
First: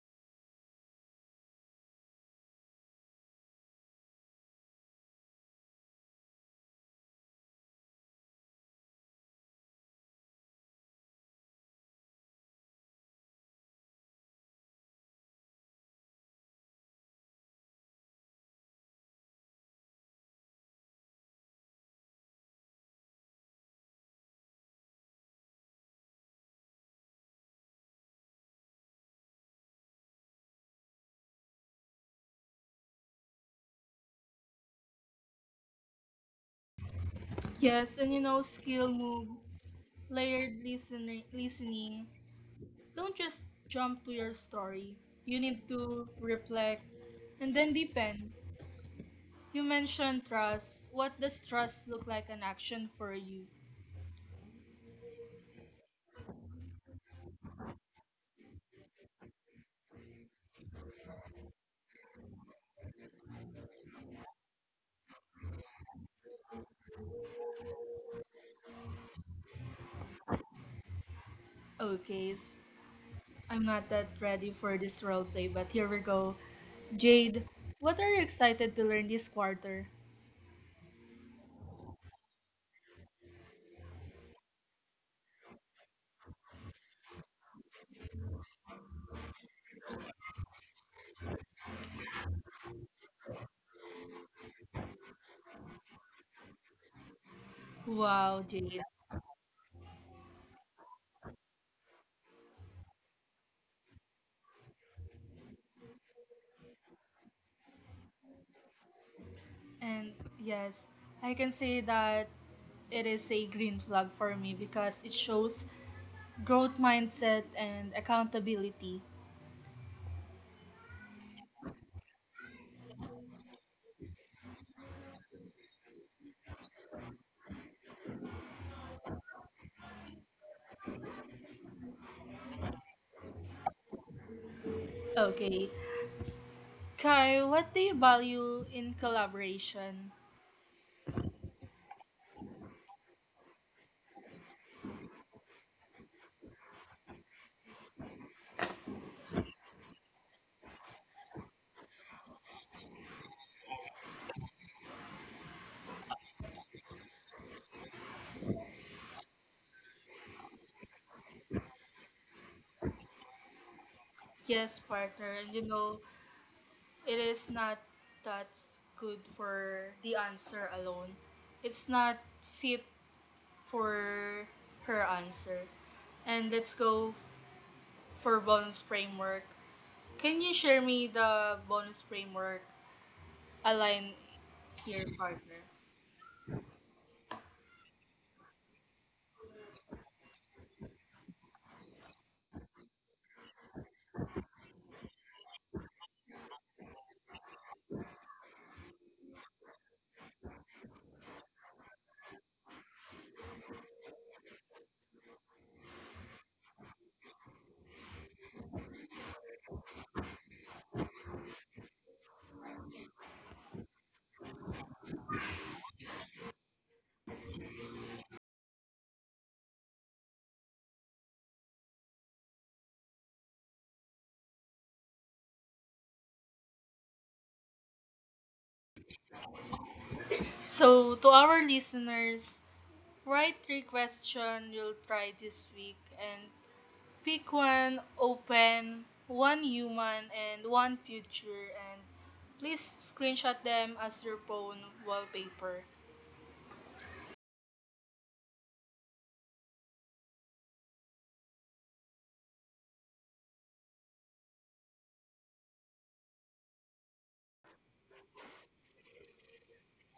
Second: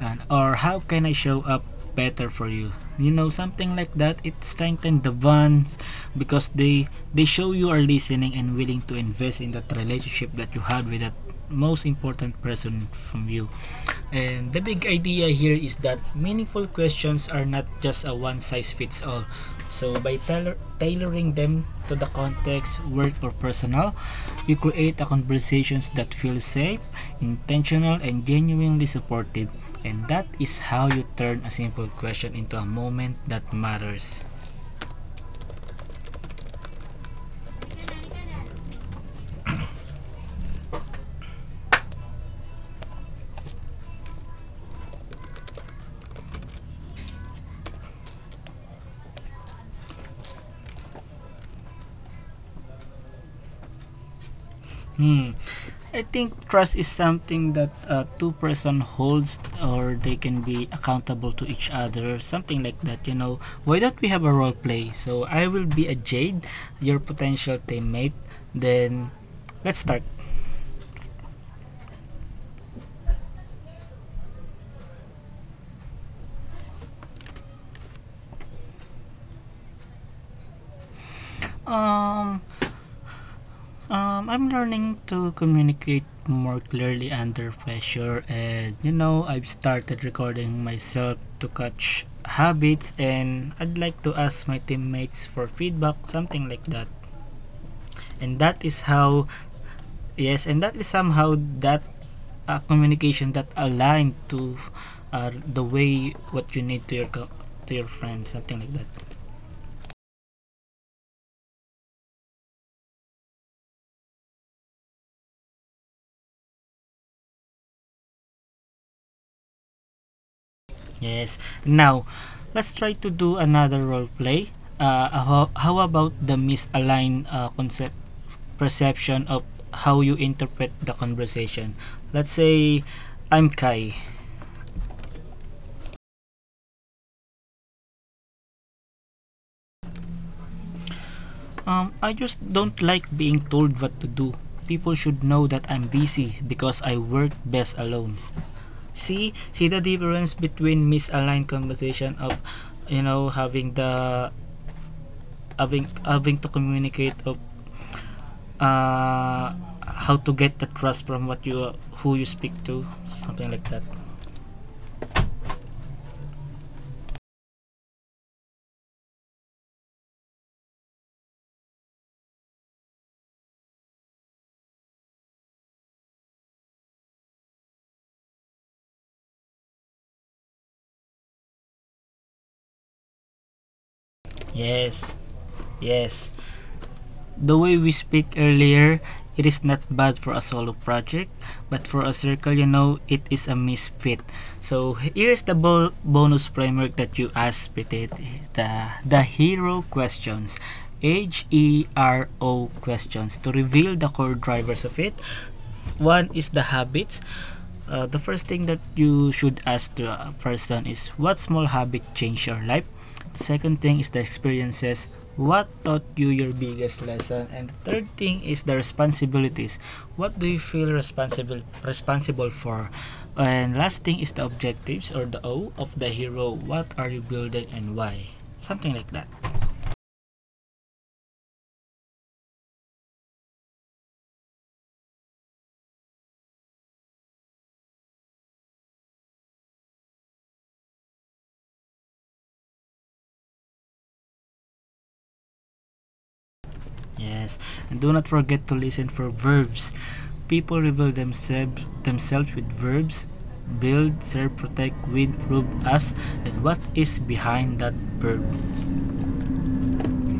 And, or, how can I show up better for you? You know, something like that. It strengthens the bonds because they show you are listening and willing to invest in that relationship that you had with that most important person from you. And the big idea here is that meaningful questions are not just a one size fits all. So by tailoring them to the context, work or personal, you create a conversations that feel safe, intentional, and genuinely supportive. And that is how you turn a simple question into a moment that matters. Yes, and you know, skill move, layered listening. Don't just jump to your story. You need to reflect and then deepen. You mentioned trust. What does trust look like in action for you? Hmm, I think trust is something that two-person holds or they can be accountable to each other, something like that. You know, why don't we have a role play? So I will be a Jade, your potential teammate. Then let's start. Okay, I'm not that ready for this roleplay, but here we go. Jade, what are you excited to learn this quarter? Um, I'm learning to communicate more clearly under pressure, and you know, I've started recording myself to catch habits, and I'd like to ask my teammates for feedback, something like that. And that is Wow, how. Jade. Yes, and that is somehow that communication that aligned to the way what you need to your to your friends, something like that. And yes, I can say that it is a green flag for me because it shows growth mindset and accountability. Yes. Now, let's try to do another role play. How about the misaligned concept perception of how you interpret the conversation? Let's say I'm Kai. Okay. Kai, what do you value in collaboration? I just don't like being told what to do. People should know that I'm busy because I work best alone. See the difference between misaligned conversation of, you know, having the having to communicate of uh how to get the trust from what you, who you speak to, something like that. Yes, partner. You know, it is not that's good for the answer alone. It's not fit for her answer. And let's go for bonus framework. Can you share me the bonus framework align Yes. your partner? Yes. The way we speak earlier, it is not bad for a solo project, but for a circle, you know, it is a misfit. So here is the bonus framework that you asked, Pitit. It's the hero questions. HERO questions to reveal the core drivers of it. One is the habits. The first thing that you should ask the person is, what small habit changed your life? The second thing is the experiences. What taught you your biggest lesson? And the third thing is the responsibilities. What do you feel responsible for? And last thing is the objectives, or the O of the hero. What are you building and why? Something like that. So to our listeners, write three questions you'll try this week and pick one open, one human, and one future, and please screenshot them as your phone wallpaper. Yes, and do not forget to listen for verbs. People reveal themselves with verbs. Build, serve, protect, win, prove us, and what is behind that verb.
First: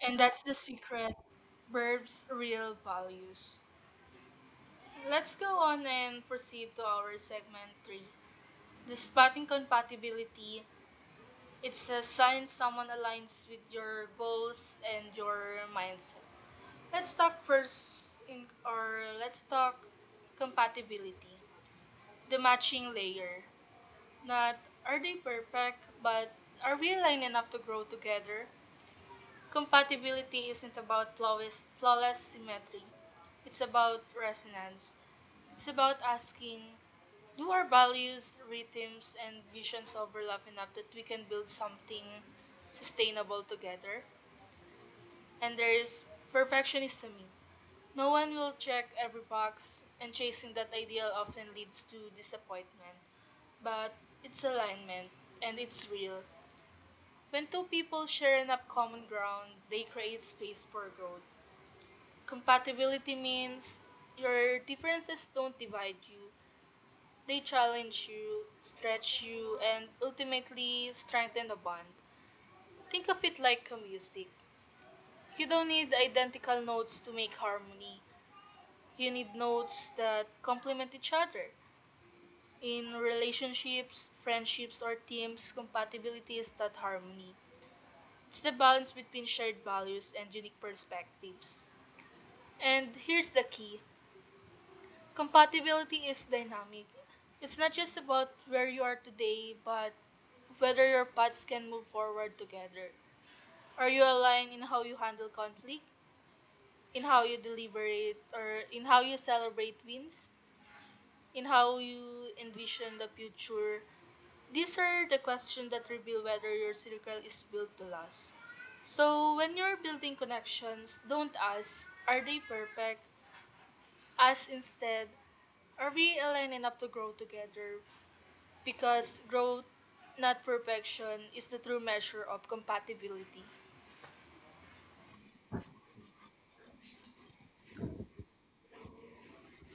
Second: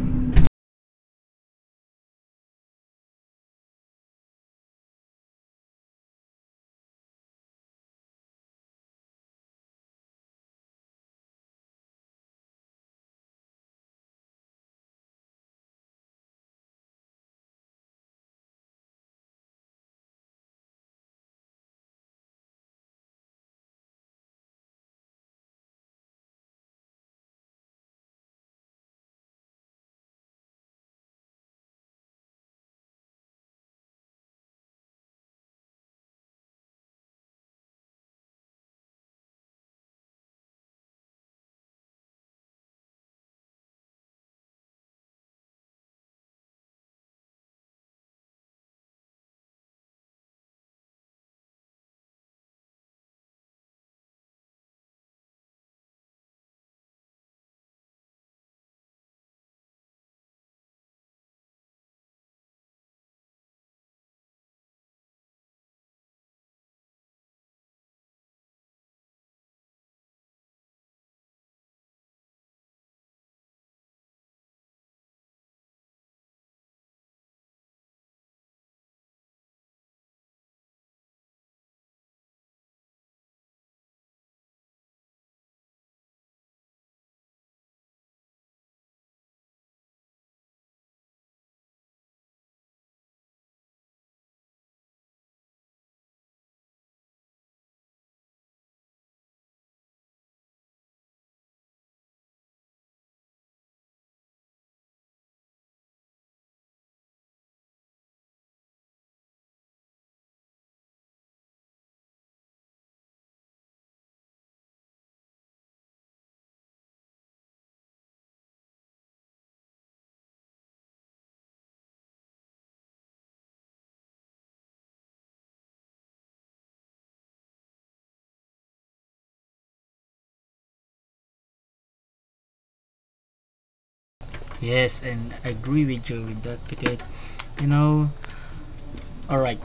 And that's the secret Burbs Real Values. Let's go on and proceed to our segment 3. The spotting compatibility. It's a sign someone aligns with your goals and your mindset. Let's talk first in or let's talk compatibility. The matching layer. Not are they perfect, but are we aligned enough to grow together? Compatibility isn't about flawless symmetry, it's about resonance. It's about asking, do our values, rhythms, and visions overlap enough that we can build something sustainable together? And there is perfectionism. No one will check every box, and chasing that ideal often leads to disappointment. But it's alignment, and it's real. When two people share enough common ground, they create space for growth. Compatibility means your differences don't divide you, they challenge you, stretch you, and ultimately strengthen the bond. Think of it like a music. You don't need identical notes to make harmony. You need notes that complement each other. In relationships, friendships, or teams, compatibility is not harmony. It's the balance between shared values and unique perspectives. And here's the key, compatibility is dynamic. It's not just about where you are today, but whether your paths can move forward together. Are you aligned in how you handle conflict, in how you deliberate, or in how you celebrate wins, in how you envision the future? These are the questions that reveal whether your circle is built to last. So, when you're building connections, don't ask, are they perfect? Ask instead, are we aligned enough to grow together? Because growth, not perfection, is the true measure of compatibility. Yes, and I agree with you with that because you know. All right,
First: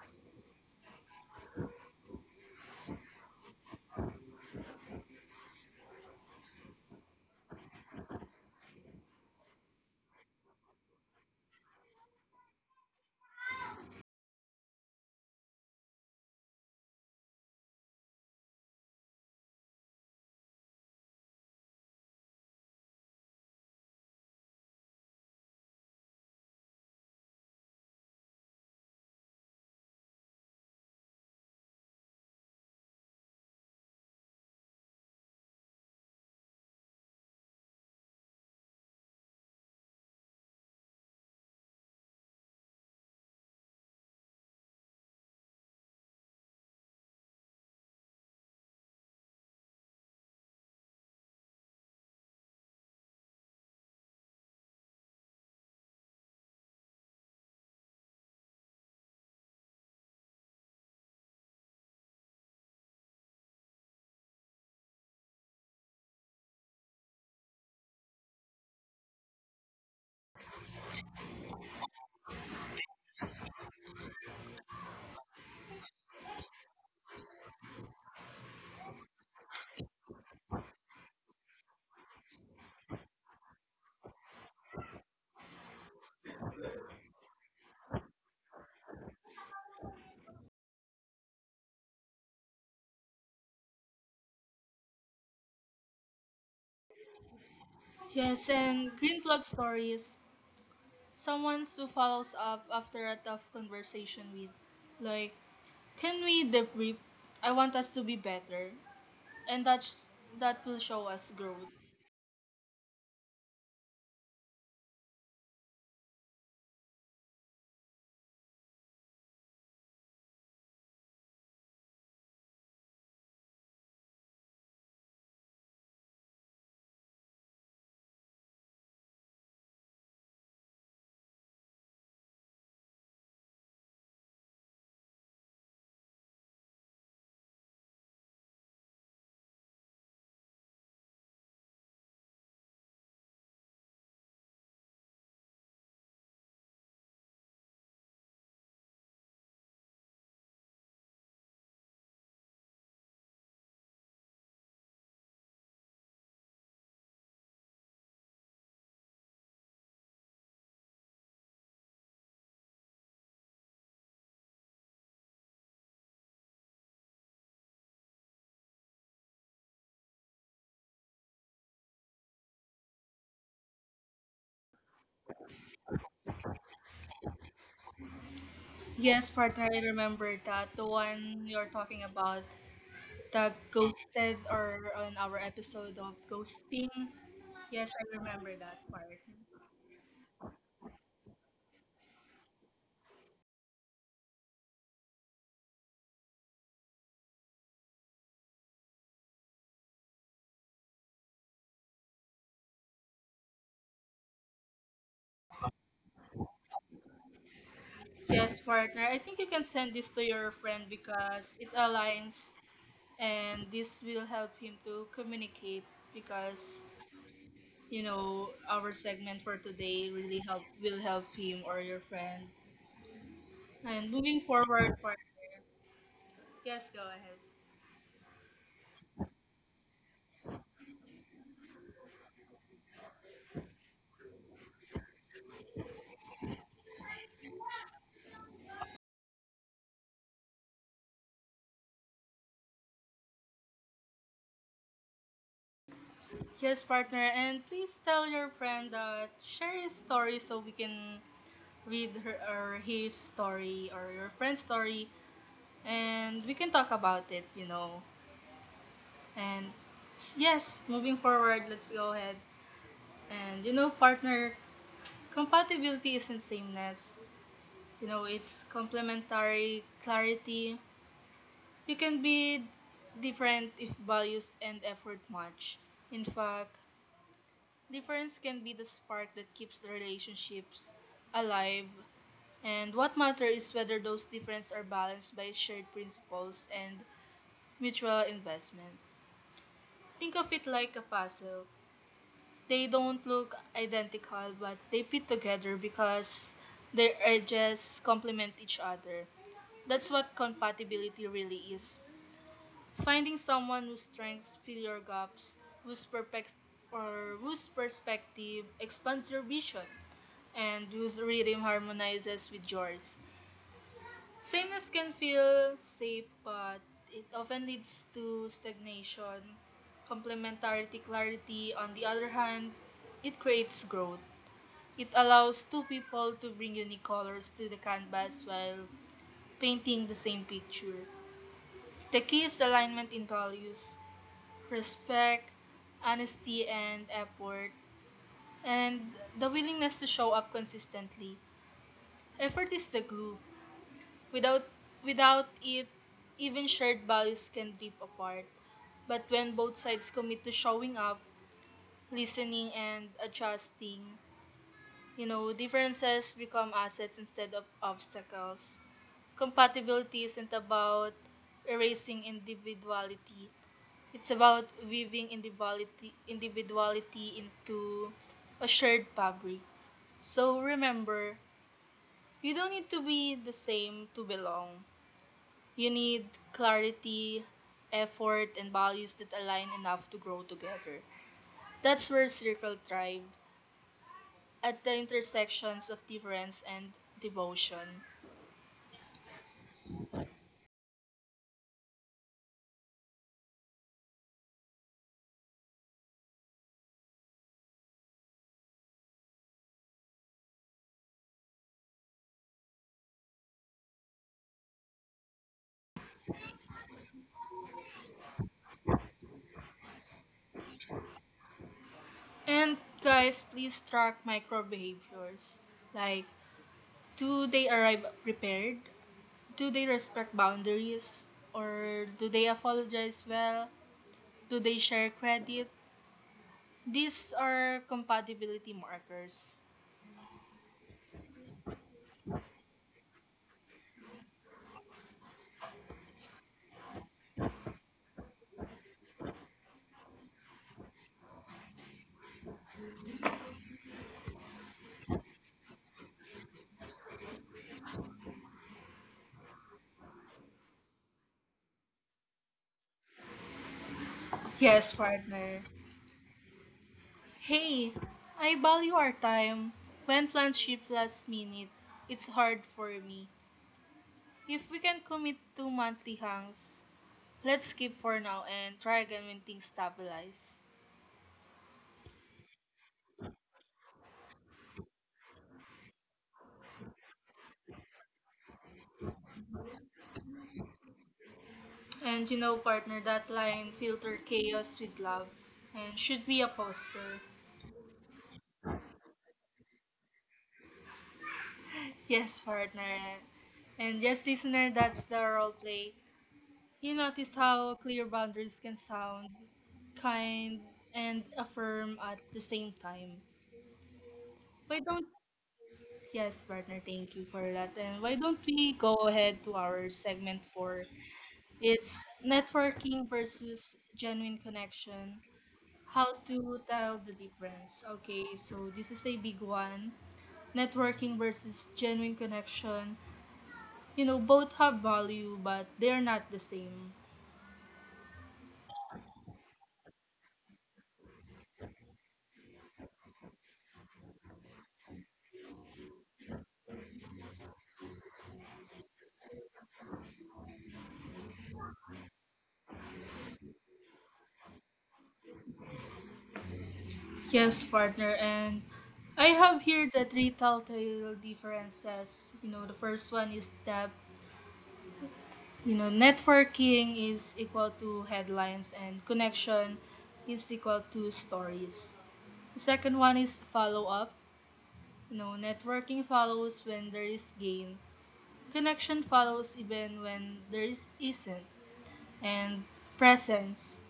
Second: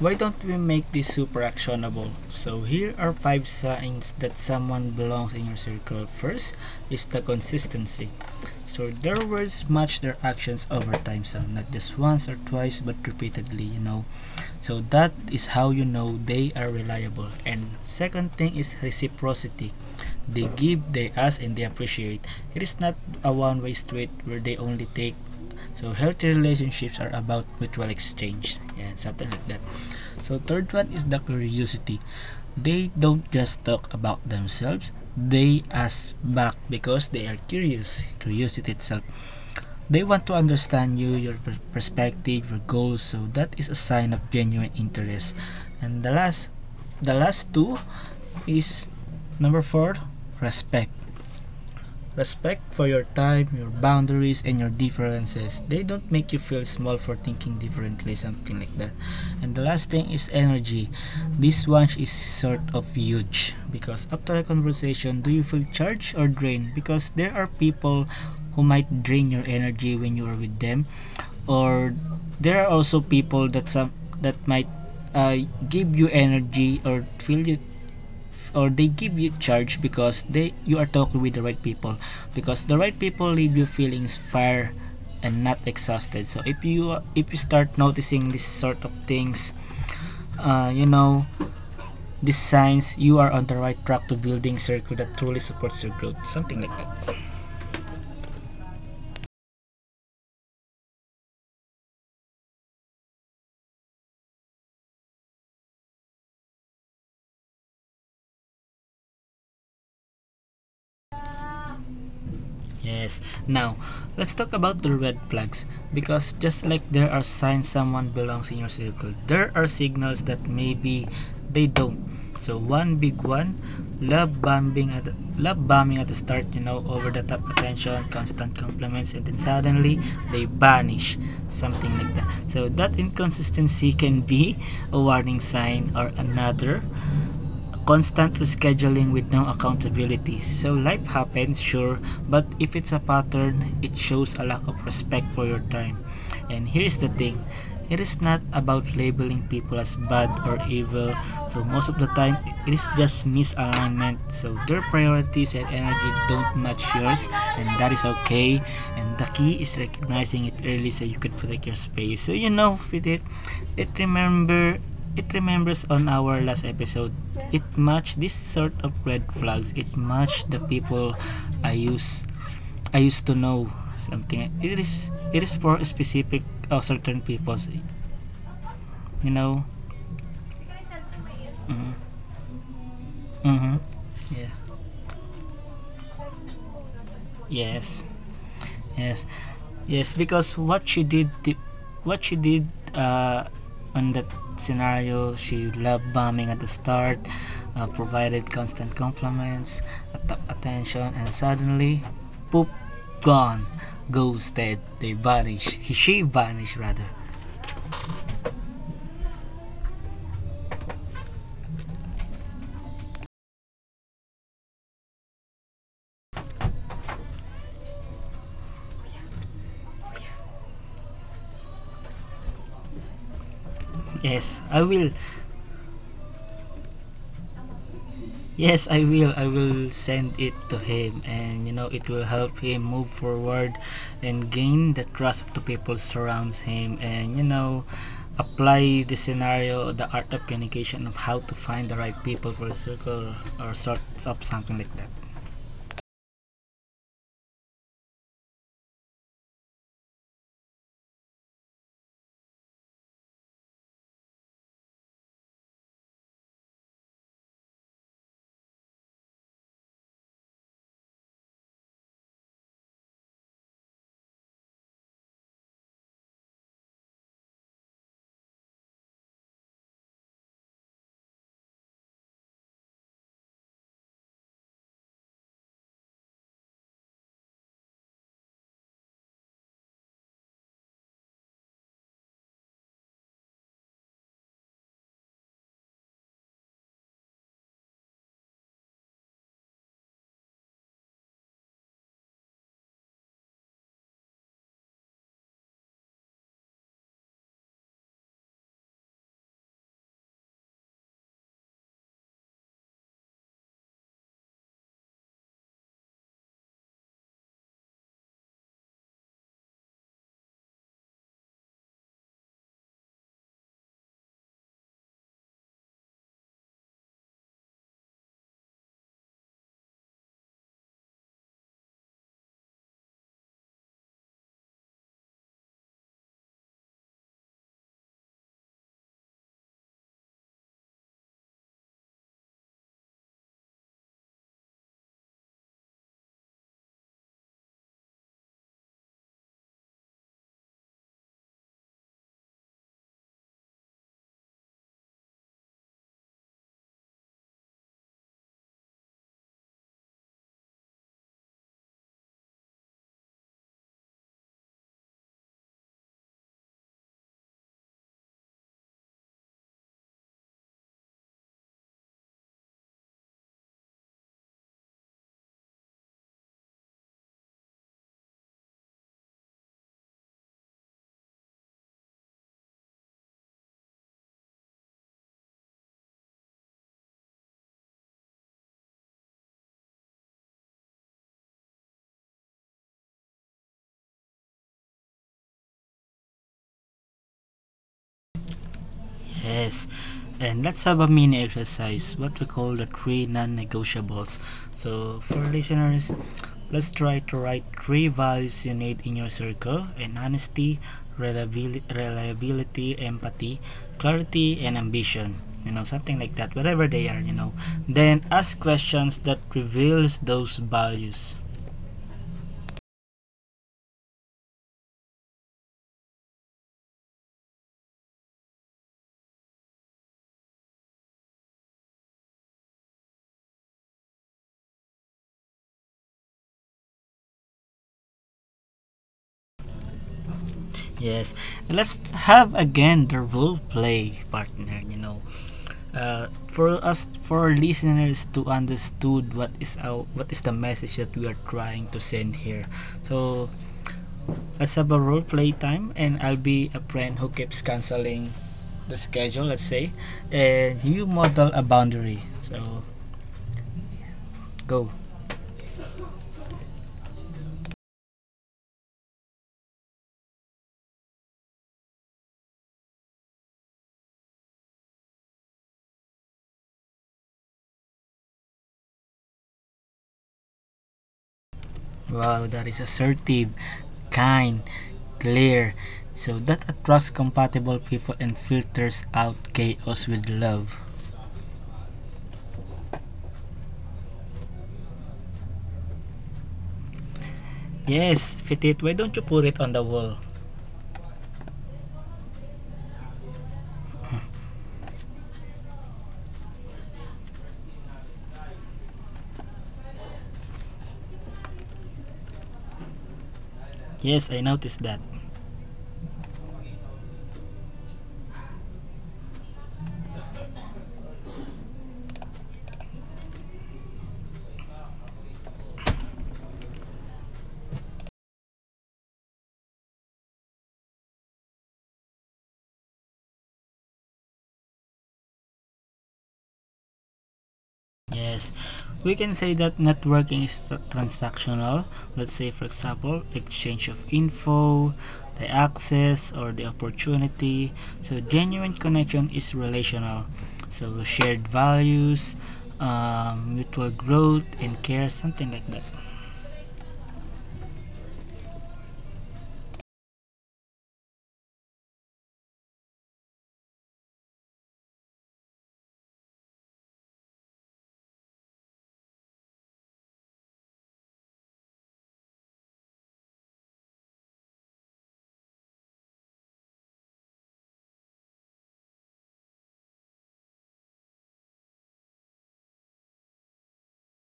why don't we make this super actionable? So here are five signs that someone belongs in your circle. First is the consistency. So their words match their actions over time, so not just once or twice, but repeatedly, you know. So that is how you know they are reliable. And second thing is reciprocity. They give, they ask, and they appreciate. It is not a one-way street where they only take. So healthy relationships are about mutual exchange and something like that. So third one is the curiosity. They don't just talk about themselves. They ask back because they are curious. Curiosity itself, they want to understand you, your perspective, your goals. So that is a sign of genuine interest. And the last two is number four, respect. Respect for your time, your boundaries, and your differences. They don't make you feel small for thinking differently, something like that. And the last thing is energy. This one is sort of huge because after a conversation, do you feel charged or drained? Because there are people who might drain your energy when you are with them, or there are also people that some that might uh, give you energy or feel you, or they give you charge because they you are talking with the right people, because the right people leave you feeling inspired and not exhausted. So if you start noticing this sort of things, you know, these signs, you are on the right track to building a circle that truly supports your growth, something like that. Yes, and green plug stories. Someone who follows up after a tough conversation with, like, can we debrief? I want us to be better. And that's, that will show us growth. Yes. Now, let's talk about the red flags, because just like there are signs someone belongs in your circle, there are signals that maybe they don't. So one big one, love bombing at the start, you know, over the top attention, constant compliments, and then suddenly they vanish, something like that. So that inconsistency can be a warning sign. Or another, a constant rescheduling with no accountability. So life happens, sure, but if it's a pattern, it shows a lack of respect for your time. And here's the thing, it is not about labeling people as bad or evil. So, most of the time, it is just misalignment. So, their priorities and energy don't match yours, and that is okay. And the key is recognizing it early so you could protect your space. So, you know, with it remember. It remembers on our last episode. It matched this sort of red flags. It matched the people I use I used to know something. It is for specific or certain people. You Yes, know. partner, I remember that. The one you're Mm, talking about, the mm-hmm. ghosted Yeah. or on our episode of ghosting. Yes. Yes, I remember that Yes. part. Yes. Because what she did uh, on that scenario, she loved bombing at the start, provided constant compliments, attention, and suddenly, poop, gone, ghosted. They vanish. She vanished rather. Yes, partner. I think you can send this to your friend because it aligns and this will help him to communicate because you know our segment for today really help will help him or your friend. And Yes, moving I will. forward, partner. Yes, go ahead. Yes, I will. I will send it to him, and you know it will help him move forward and gain the trust of the people surrounds him, and you know apply the scenario, the art of communication of how to find the right people for a circle or sorts of something like that. Yes, partner, and please tell your friend that share his story so we can read her or his story or your friend's story and we can talk about it, you know. And yes, moving forward, let's go ahead. And you know, partner, compatibility isn't sameness. You know, it's complementary clarity. You can be different if values and effort match. In fact, difference can be the spark that keeps the relationships alive. And what matters is whether those differences are balanced by shared principles and mutual investment. Think of it like a puzzle. They don't look identical, but they fit together because their edges complement each other. That's what compatibility really is. Finding someone whose strengths fill your gaps, whose perpec- or whose perspective expands your vision, and whose rhythm harmonizes with yours. Sameness can feel safe, but it often leads to stagnation. Complementarity clarity, on the other hand, it creates growth. It allows two people to bring unique colors to the canvas while painting the same picture. The key is alignment in values, respect, honesty, and effort, and the willingness to show up consistently. Effort is the glue. Without without it, even shared values can drift apart. But when both sides commit to showing up, listening, and adjusting, you know, differences become assets instead of obstacles. Compatibility isn't about erasing individuality. It's about weaving individuality into a shared fabric. So remember, you don't need to be the same to belong. You need clarity, effort, and values that align enough to grow together. That's where Circle Tribe, at the intersections of difference and devotion. Yes. And let's have a mini exercise, what we call the three non negotiables. So, for listeners, let's try to write three values you need in your circle and honesty, reliability empathy, clarity, and ambition. You know, something like that, whatever they are, you know. Then ask questions that reveals those values. And guys, please track micro behaviors. Like, do they arrive prepared? Do they respect boundaries, or do they apologize well, do they share credit? These are compatibility markers. Yes. And let's have again the role play partner, you know. For us for our listeners to understood what is the message that we are trying to send here. So let's have a role play time, and I'll be a friend who keeps canceling the schedule, let's say, and you model a boundary. So go. Yes, partner. Hey, I value our time. When plans shift last minute, it's hard for me. If we can commit to monthly hangs, let's skip for now and try again when things stabilize. Wow, that is assertive, kind, clear. So that attracts compatible people and filters out chaos with love. And you know partner, that line, filter chaos with love, and should be a poster. Yes, Fitit, why don't you put it on the wall? Yes, partner. And yes, listener, that's the role play. You notice how clear boundaries can sound kind and affirm at the same time. Yes, I Why noticed don't, that. yes, partner, thank you for that. And why don't we go ahead to our segment four? It's networking versus genuine connection. How to tell the difference. Okay, so this is a big one. Networking versus genuine connection. You know, both have value, but they're not the same. Yes, we can say that networking is transactional. Let's say, for example, exchange of info, the access, or the opportunity. So, genuine connection is relational. So, shared values, mutual growth, and care, something like that. Yes, partner, and I have here the three telltale differences. You know, the first one is that, you know, networking is equal to headlines and connection is equal to stories. The second one is follow up. You know, networking follows when there is gain, connection follows even when there is isn't, and presence,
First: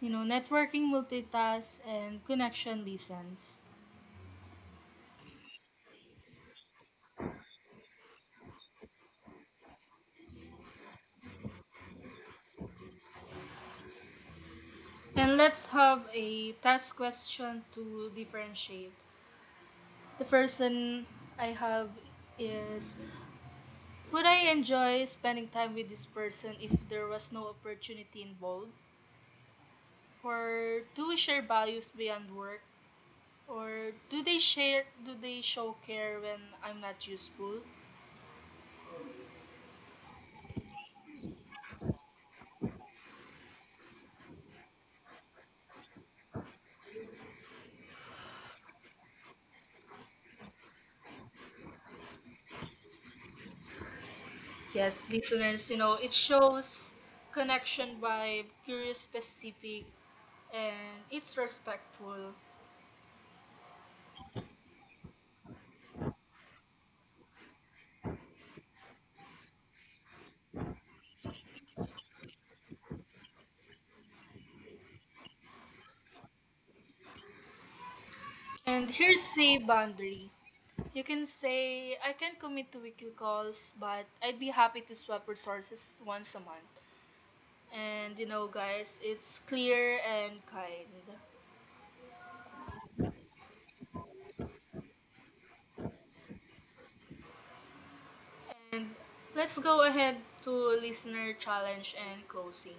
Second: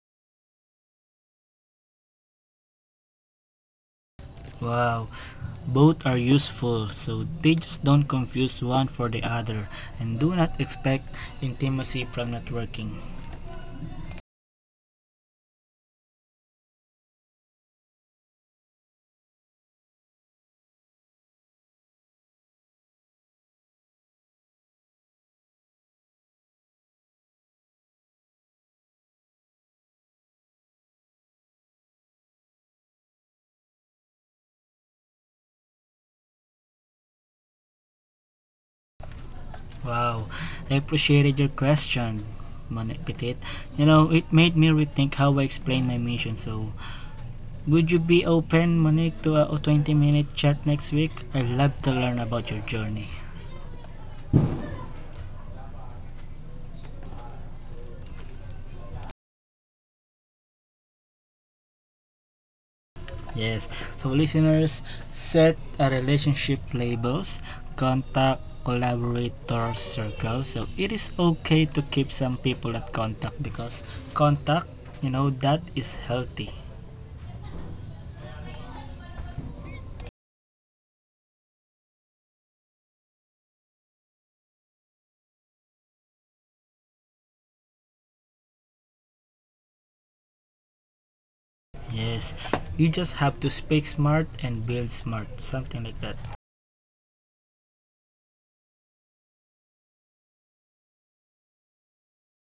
you know, networking multitask and connection listens. Wow, both are useful, so they just don't confuse one for the other and do not expect intimacy from networking. And let's have a task question to differentiate. The first one I have is, would I enjoy spending time with this person if there was no opportunity involved? Or do we share values beyond work? Or do they show care when I'm not useful? Wow, I appreciated your question, Manipit. You know, it made me rethink how I explain my mission. So, would you be open, Monique, to a 20-minute chat next week? I'd love to learn about your journey. Yes, listeners, you know, it shows connection by curious specific and it's respectful. Yes, so listeners, set a relationship labels, contact collaborator circle. So, it is okay to keep some people at contact because contact, you know, that is healthy. And here's a boundary. You can say, I can't commit to weekly calls, but I'd be happy to swap resources once a month. And you know, guys, it's clear and kind. Yes, you just have to speak smart and build smart, something like that. And let's go ahead to listener challenge and closing.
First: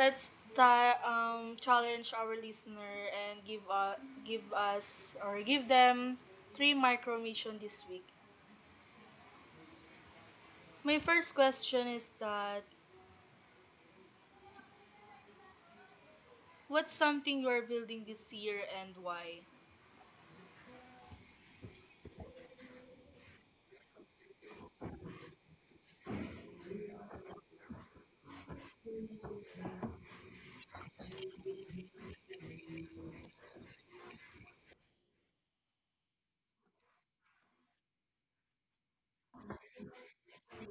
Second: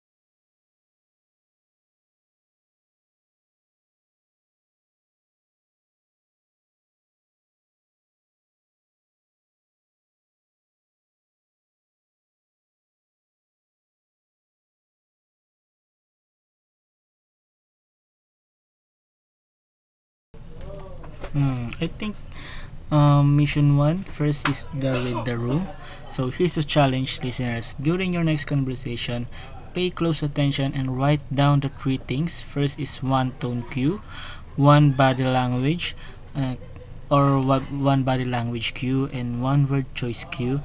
Let's challenge our listener and give us or give them three micro mission this week. My first question is that, what's something you are building this year and why? Hmm, I think mission one first is the read the room. So here's the challenge, listeners. During your next conversation, pay close attention and write down the three things. First is one tone cue, one body language uh, one body language cue and one word choice cue.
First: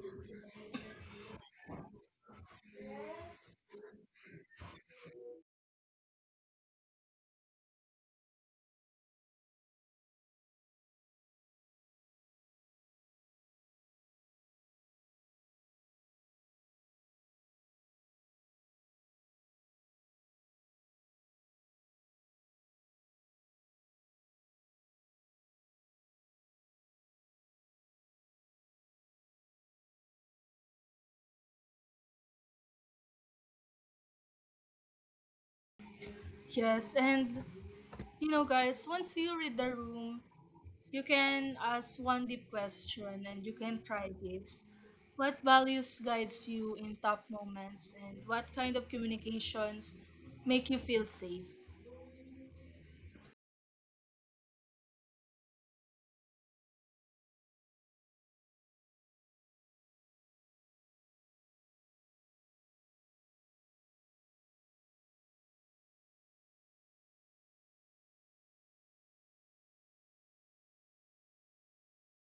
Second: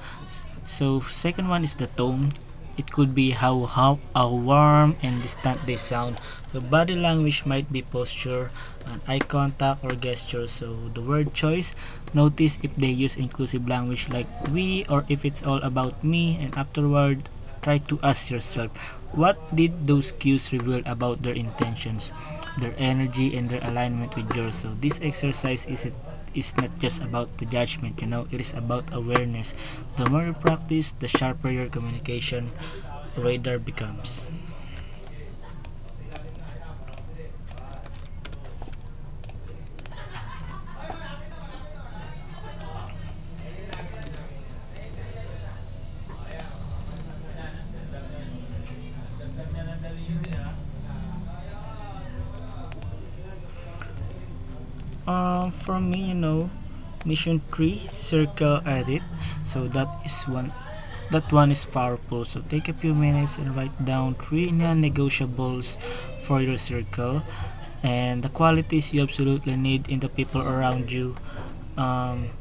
So second one is the tone. It could be how warm and distant they sound. The body language might be posture, and eye contact or gesture. So the word choice, notice if they use inclusive language like we or if it's all about me. And afterward, try to ask yourself, what did those cues reveal about their intentions? Their energy and their alignment with yours. So this exercise is, it is not just about the judgment, you know, it is about awareness. The more you practice, the sharper your communication radar becomes. Yes, and you know guys, once you read the room, you can ask one deep question and you can try this. What values guides you in tough moments and what kind of communications make you feel safe? For me, you know, mission three, circle edit. So that one is powerful. So take a few minutes and write down three non-negotiables for your circle and the qualities you absolutely need in the people around you. Um,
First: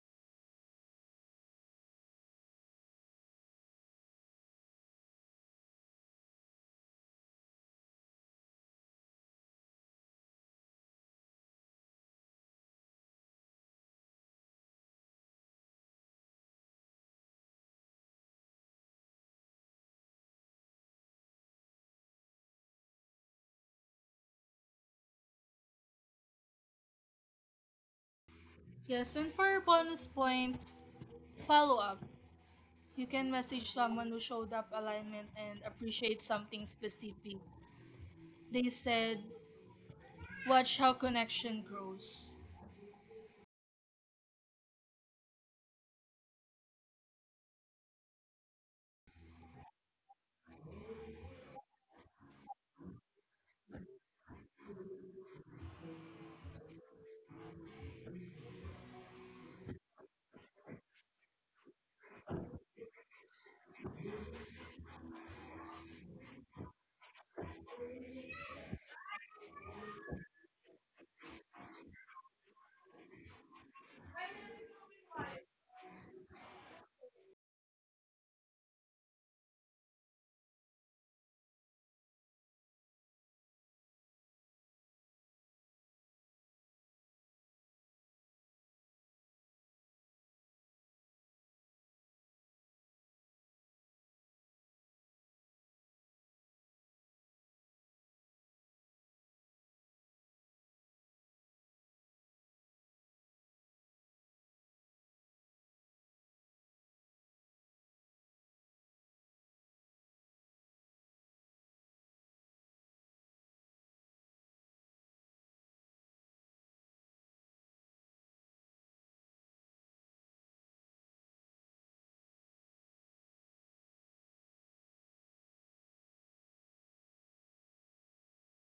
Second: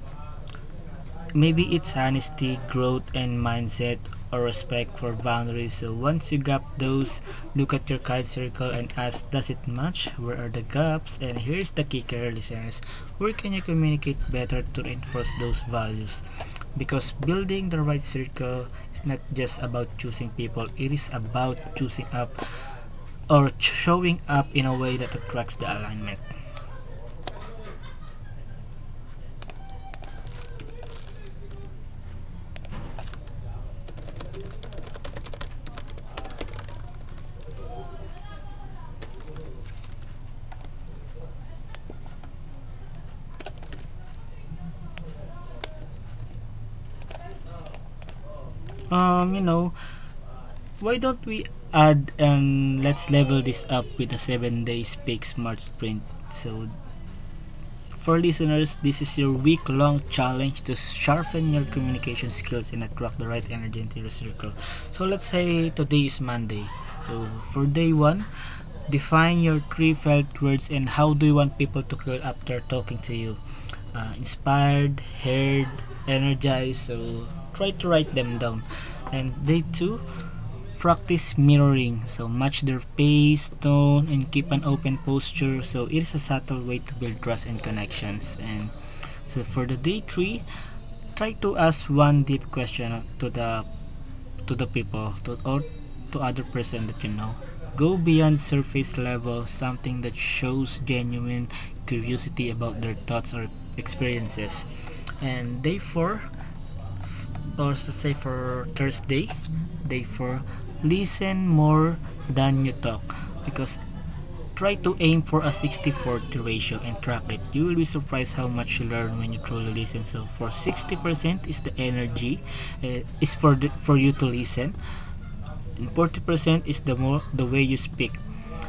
Maybe it's honesty, growth, and mindset or respect for boundaries. So once you gap those, look at your card circle and ask, does it match? Where are the gaps? And here's the kicker, listeners. Where can you communicate better to reinforce those values? Because building the right circle is not just about choosing people, it is about choosing up or showing up in a way that attracts the alignment. Yes, and for bonus points, follow up. You can message someone who showed up alignment and appreciate something specific. They said, watch how connection grows. You know, why don't we add and let's level this up with a 7-day Speak Smart Sprint? So, for listeners, this is your week long challenge to sharpen your communication skills and attract the right energy into your circle. So, let's say today is Monday. So, for day one, define your three felt words and how do you want people to feel after talking to you. Inspired, heard, energized. So, try to write them down. And day two, practice mirroring. So match their pace, tone, and keep an open posture. So it is a subtle way to build trust and connections. And so for the day three, try to ask one deep question to the people to, or to other person that you know. Go beyond surface level, something that shows genuine curiosity about their thoughts or experiences. And day four, also say for Thursday, day four, listen more than you talk, because try to aim for a 60 40 ratio and track it. You will be surprised how much you learn when you truly listen. So for 60% is the energy, for you to listen, and 40% is the more the way you speak.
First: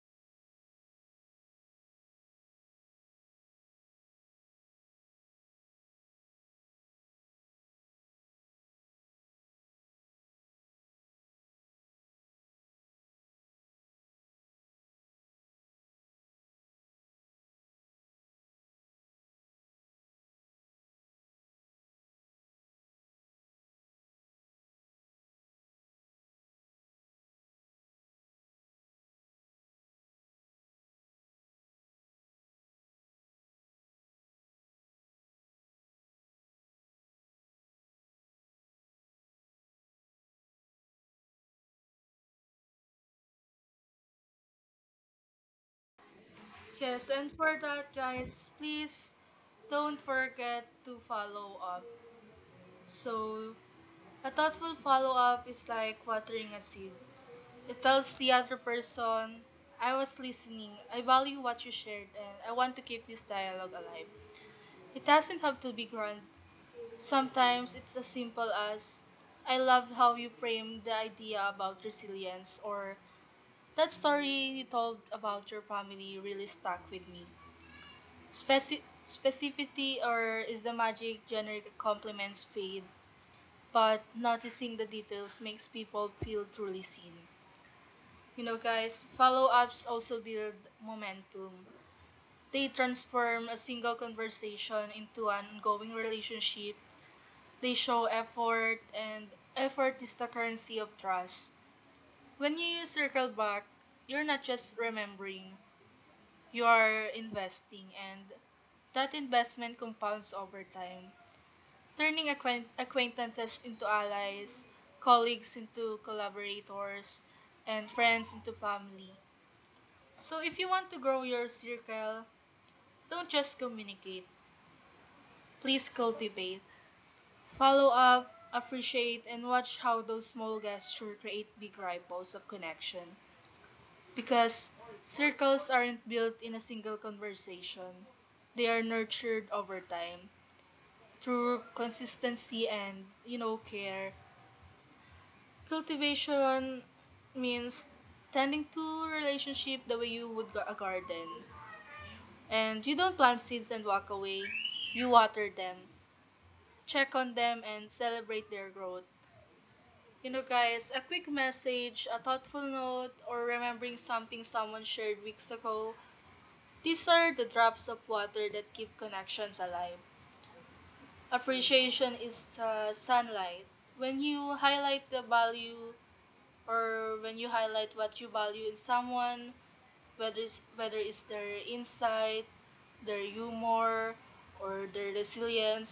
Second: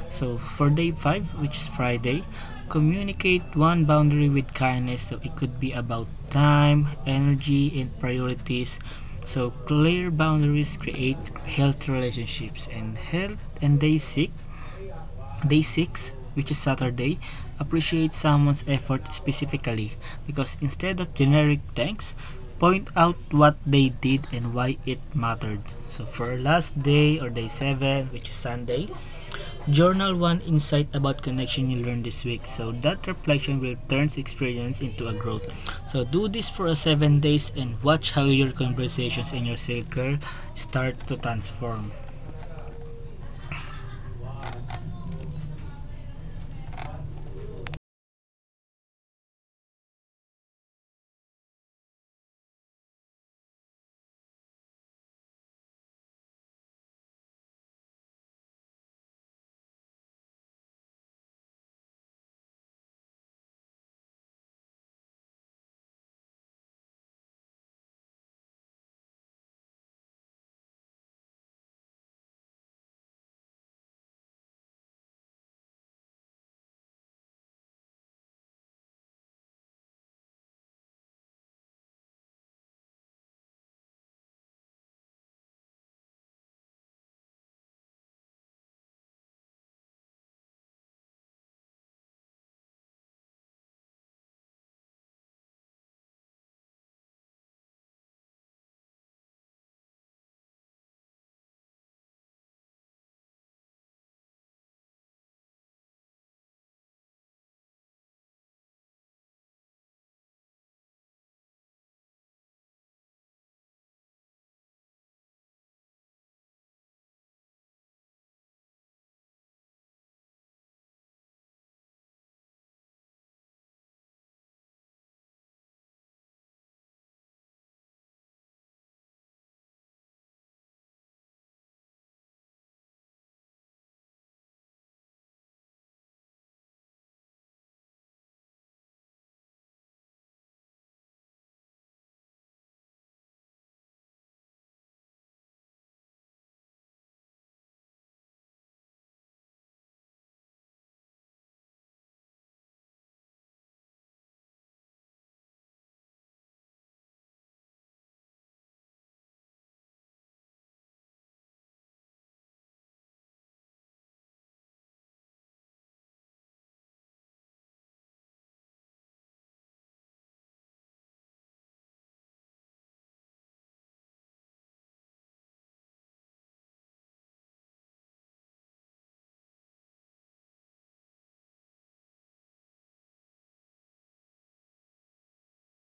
So for day 5, which is Friday, communicate one boundary with kindness. So it could be about time, energy, and priorities. So clear boundaries create healthy relationships and health. And Day 6, which is Saturday, appreciate someone's effort specifically, because instead of generic thanks, point out what they did and why it mattered. So for last day or day 7, which is Sunday, journal one insight about connection you learned this week. So that reflection will turn experience into a growth. So do this for 7 days and watch how your conversations and your circle start to transform. Yes, and for that, guys, please don't forget to follow up. So, a thoughtful follow up is like watering a seed. It tells the other person, I was listening, I value what you shared, and I want to keep this dialogue alive. It doesn't have to be grand. Sometimes it's as simple as, I love how you framed the idea about resilience, or that story you told about your family really stuck with me. Specificity or is the magic. Generic compliments fade, but noticing the details makes people feel truly seen. You know guys, follow-ups also build momentum. They transform a single conversation into an ongoing relationship. They show effort, and effort is the currency of trust. When you use Circle Back, you're not just remembering, you are investing, and that investment compounds over time, turning acquaintances into allies, colleagues into collaborators, and friends into family. So if you want to grow your circle, don't just communicate, please cultivate. Follow up, appreciate, and watch how those small gestures create big ripples of connection. Because circles aren't built in a single conversation, they are nurtured over time through consistency and, you know, care. Cultivation means tending to relationship the way you would a garden. And you don't plant seeds and walk away. You water them, check on them, and celebrate their growth. You know, guys, a quick message, a thoughtful note, or remembering something someone shared weeks ago, these are the drops of water that keep connections alive. Appreciation is the sunlight. When you highlight the value, or when you highlight what you value in someone, whether it's their insight, their humor, or their resilience,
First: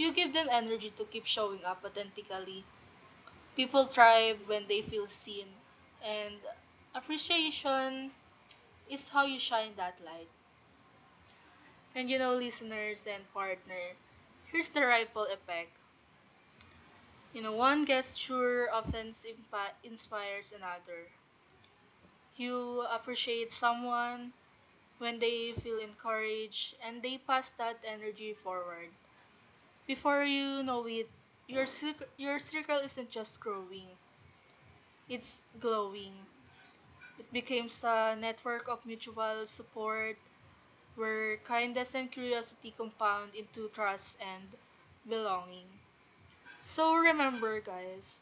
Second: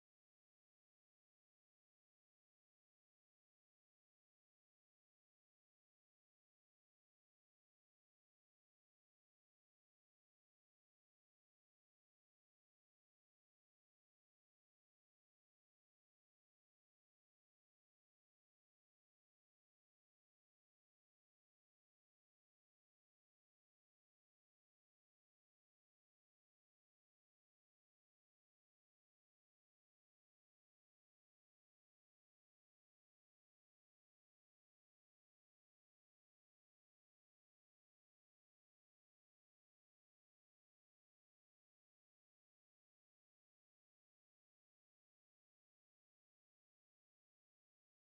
you give them energy to keep showing up authentically. People thrive when they feel seen, and appreciation is how you shine that light. And you know, listeners and partner, here's the ripple effect. You know, one gesture often inspires another. You appreciate someone when they feel encouraged and they pass that energy forward. Before you know it, your circle isn't just growing, it's glowing. Becomes a network of mutual support where kindness and curiosity compound into trust and belonging. So remember, guys,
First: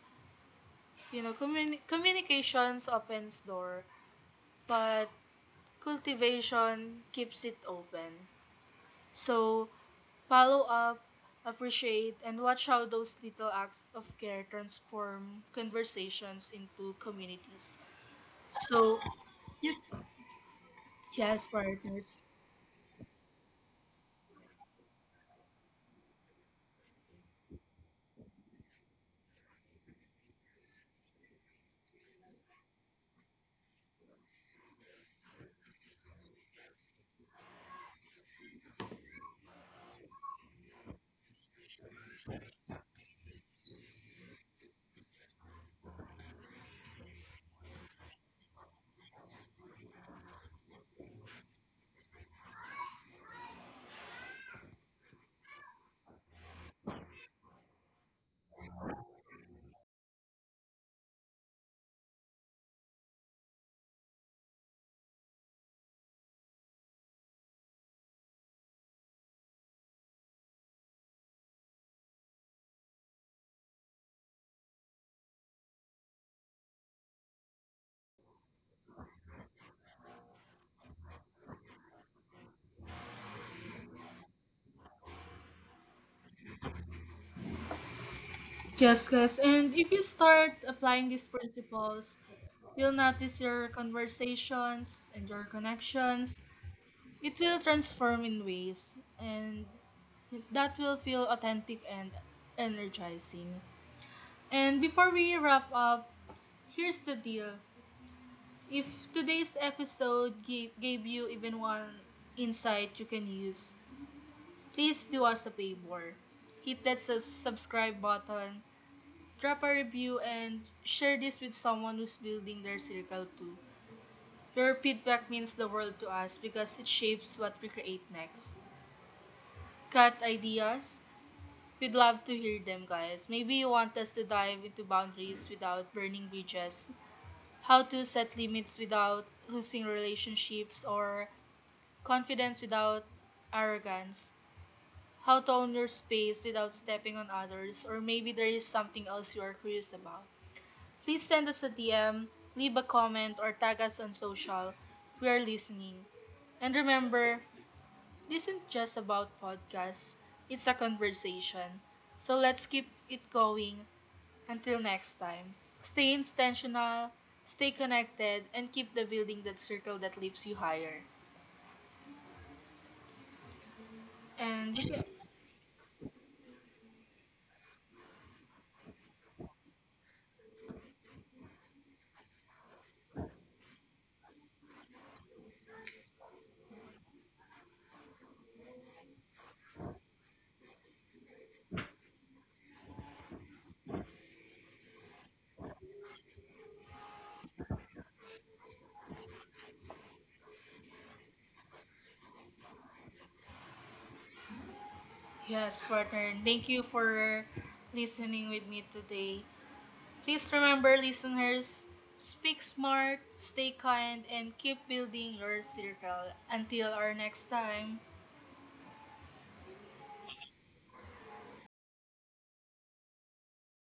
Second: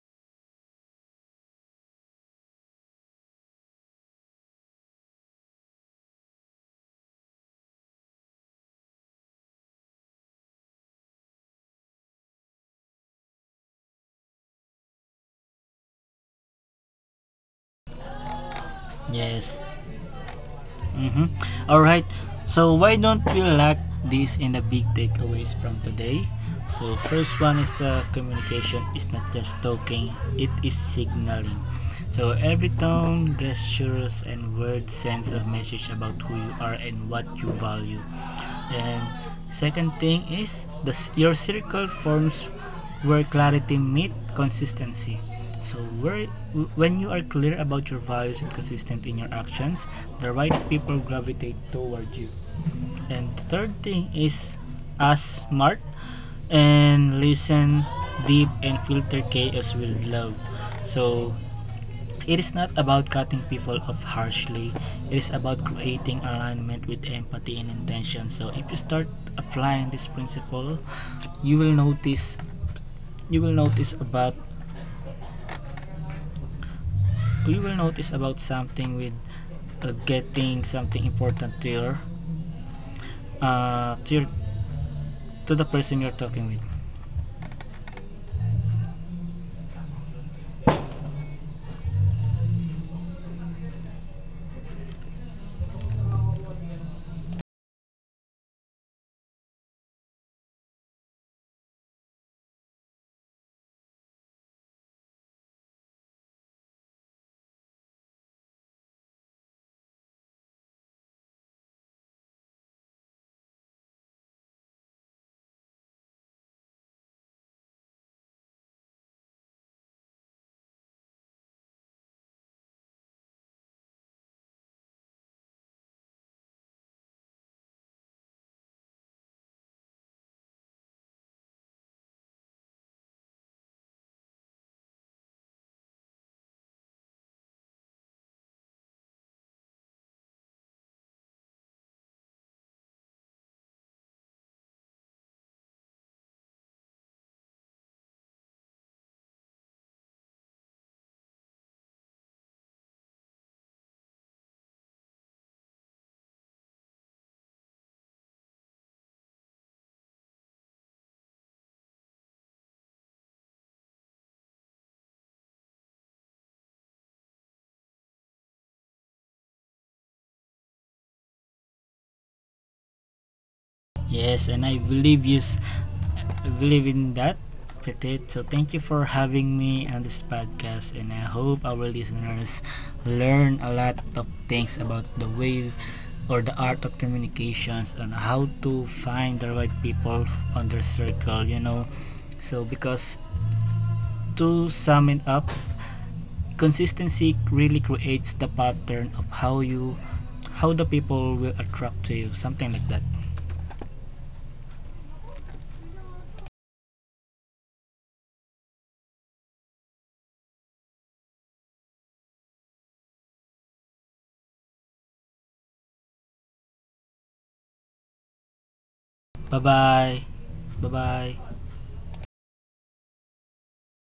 you know, communications opens door, but cultivation keeps it open. So follow up, appreciate, and watch how those little acts of care transform conversations into communities. So, Yes. you, Mm-hmm. yes, All right. partners. So why don't we lock this in, the big takeaways from today? So first one is the communication is not just talking; it is signaling. So every tone, gestures, and word sends a message about who you are and what you value. And second thing is the your circle forms where clarity meets consistency. So where when you are clear about your values and consistent in your actions, the right people gravitate toward you. And the third thing is ask smart and listen deep and filter chaos with love. So it is not about cutting people off harshly. It is about creating alignment with empathy and intention. So if you start applying this principle, you will notice you will notice about you will notice about something with getting something important to uh, to your, to the person you're talking with. Yes, guys. And if you start applying these principles, you'll notice your conversations and your connections. It will transform in ways, and that will feel authentic and energizing. And before we wrap up, here's the deal. If today's episode gave you even one insight you can use, please do us a favor. Hit that subscribe button, drop a review and share this with someone who's building their circle too. Your feedback means the world to us because it shapes what we create next. Got ideas? We'd love to hear them, guys. Maybe you want us to dive into boundaries without burning bridges, how to set limits without losing relationships, or confidence without arrogance, how to own your space without stepping on others, or maybe there is something else you are curious about. Please send us a DM, leave a comment, or tag us on social. We are listening. And remember, this isn't just about podcasts, it's a conversation. So let's keep it going until next time. Stay intentional, stay connected, and keep the building that circle that lifts you higher. Yes, and And I believe in that, Petit. So thank you for having me on this podcast, and I hope our listeners learn a lot of things about the way or the art of communications and how to find the right people on their circle. You know, so because to sum it up, consistency really creates the pattern of how the people will attract to you, something like that. yes, partner, thank you for listening with me today. Please remember, listeners, speak smart, stay kind, and keep building your circle. Until our next time. Bye bye. Bye bye.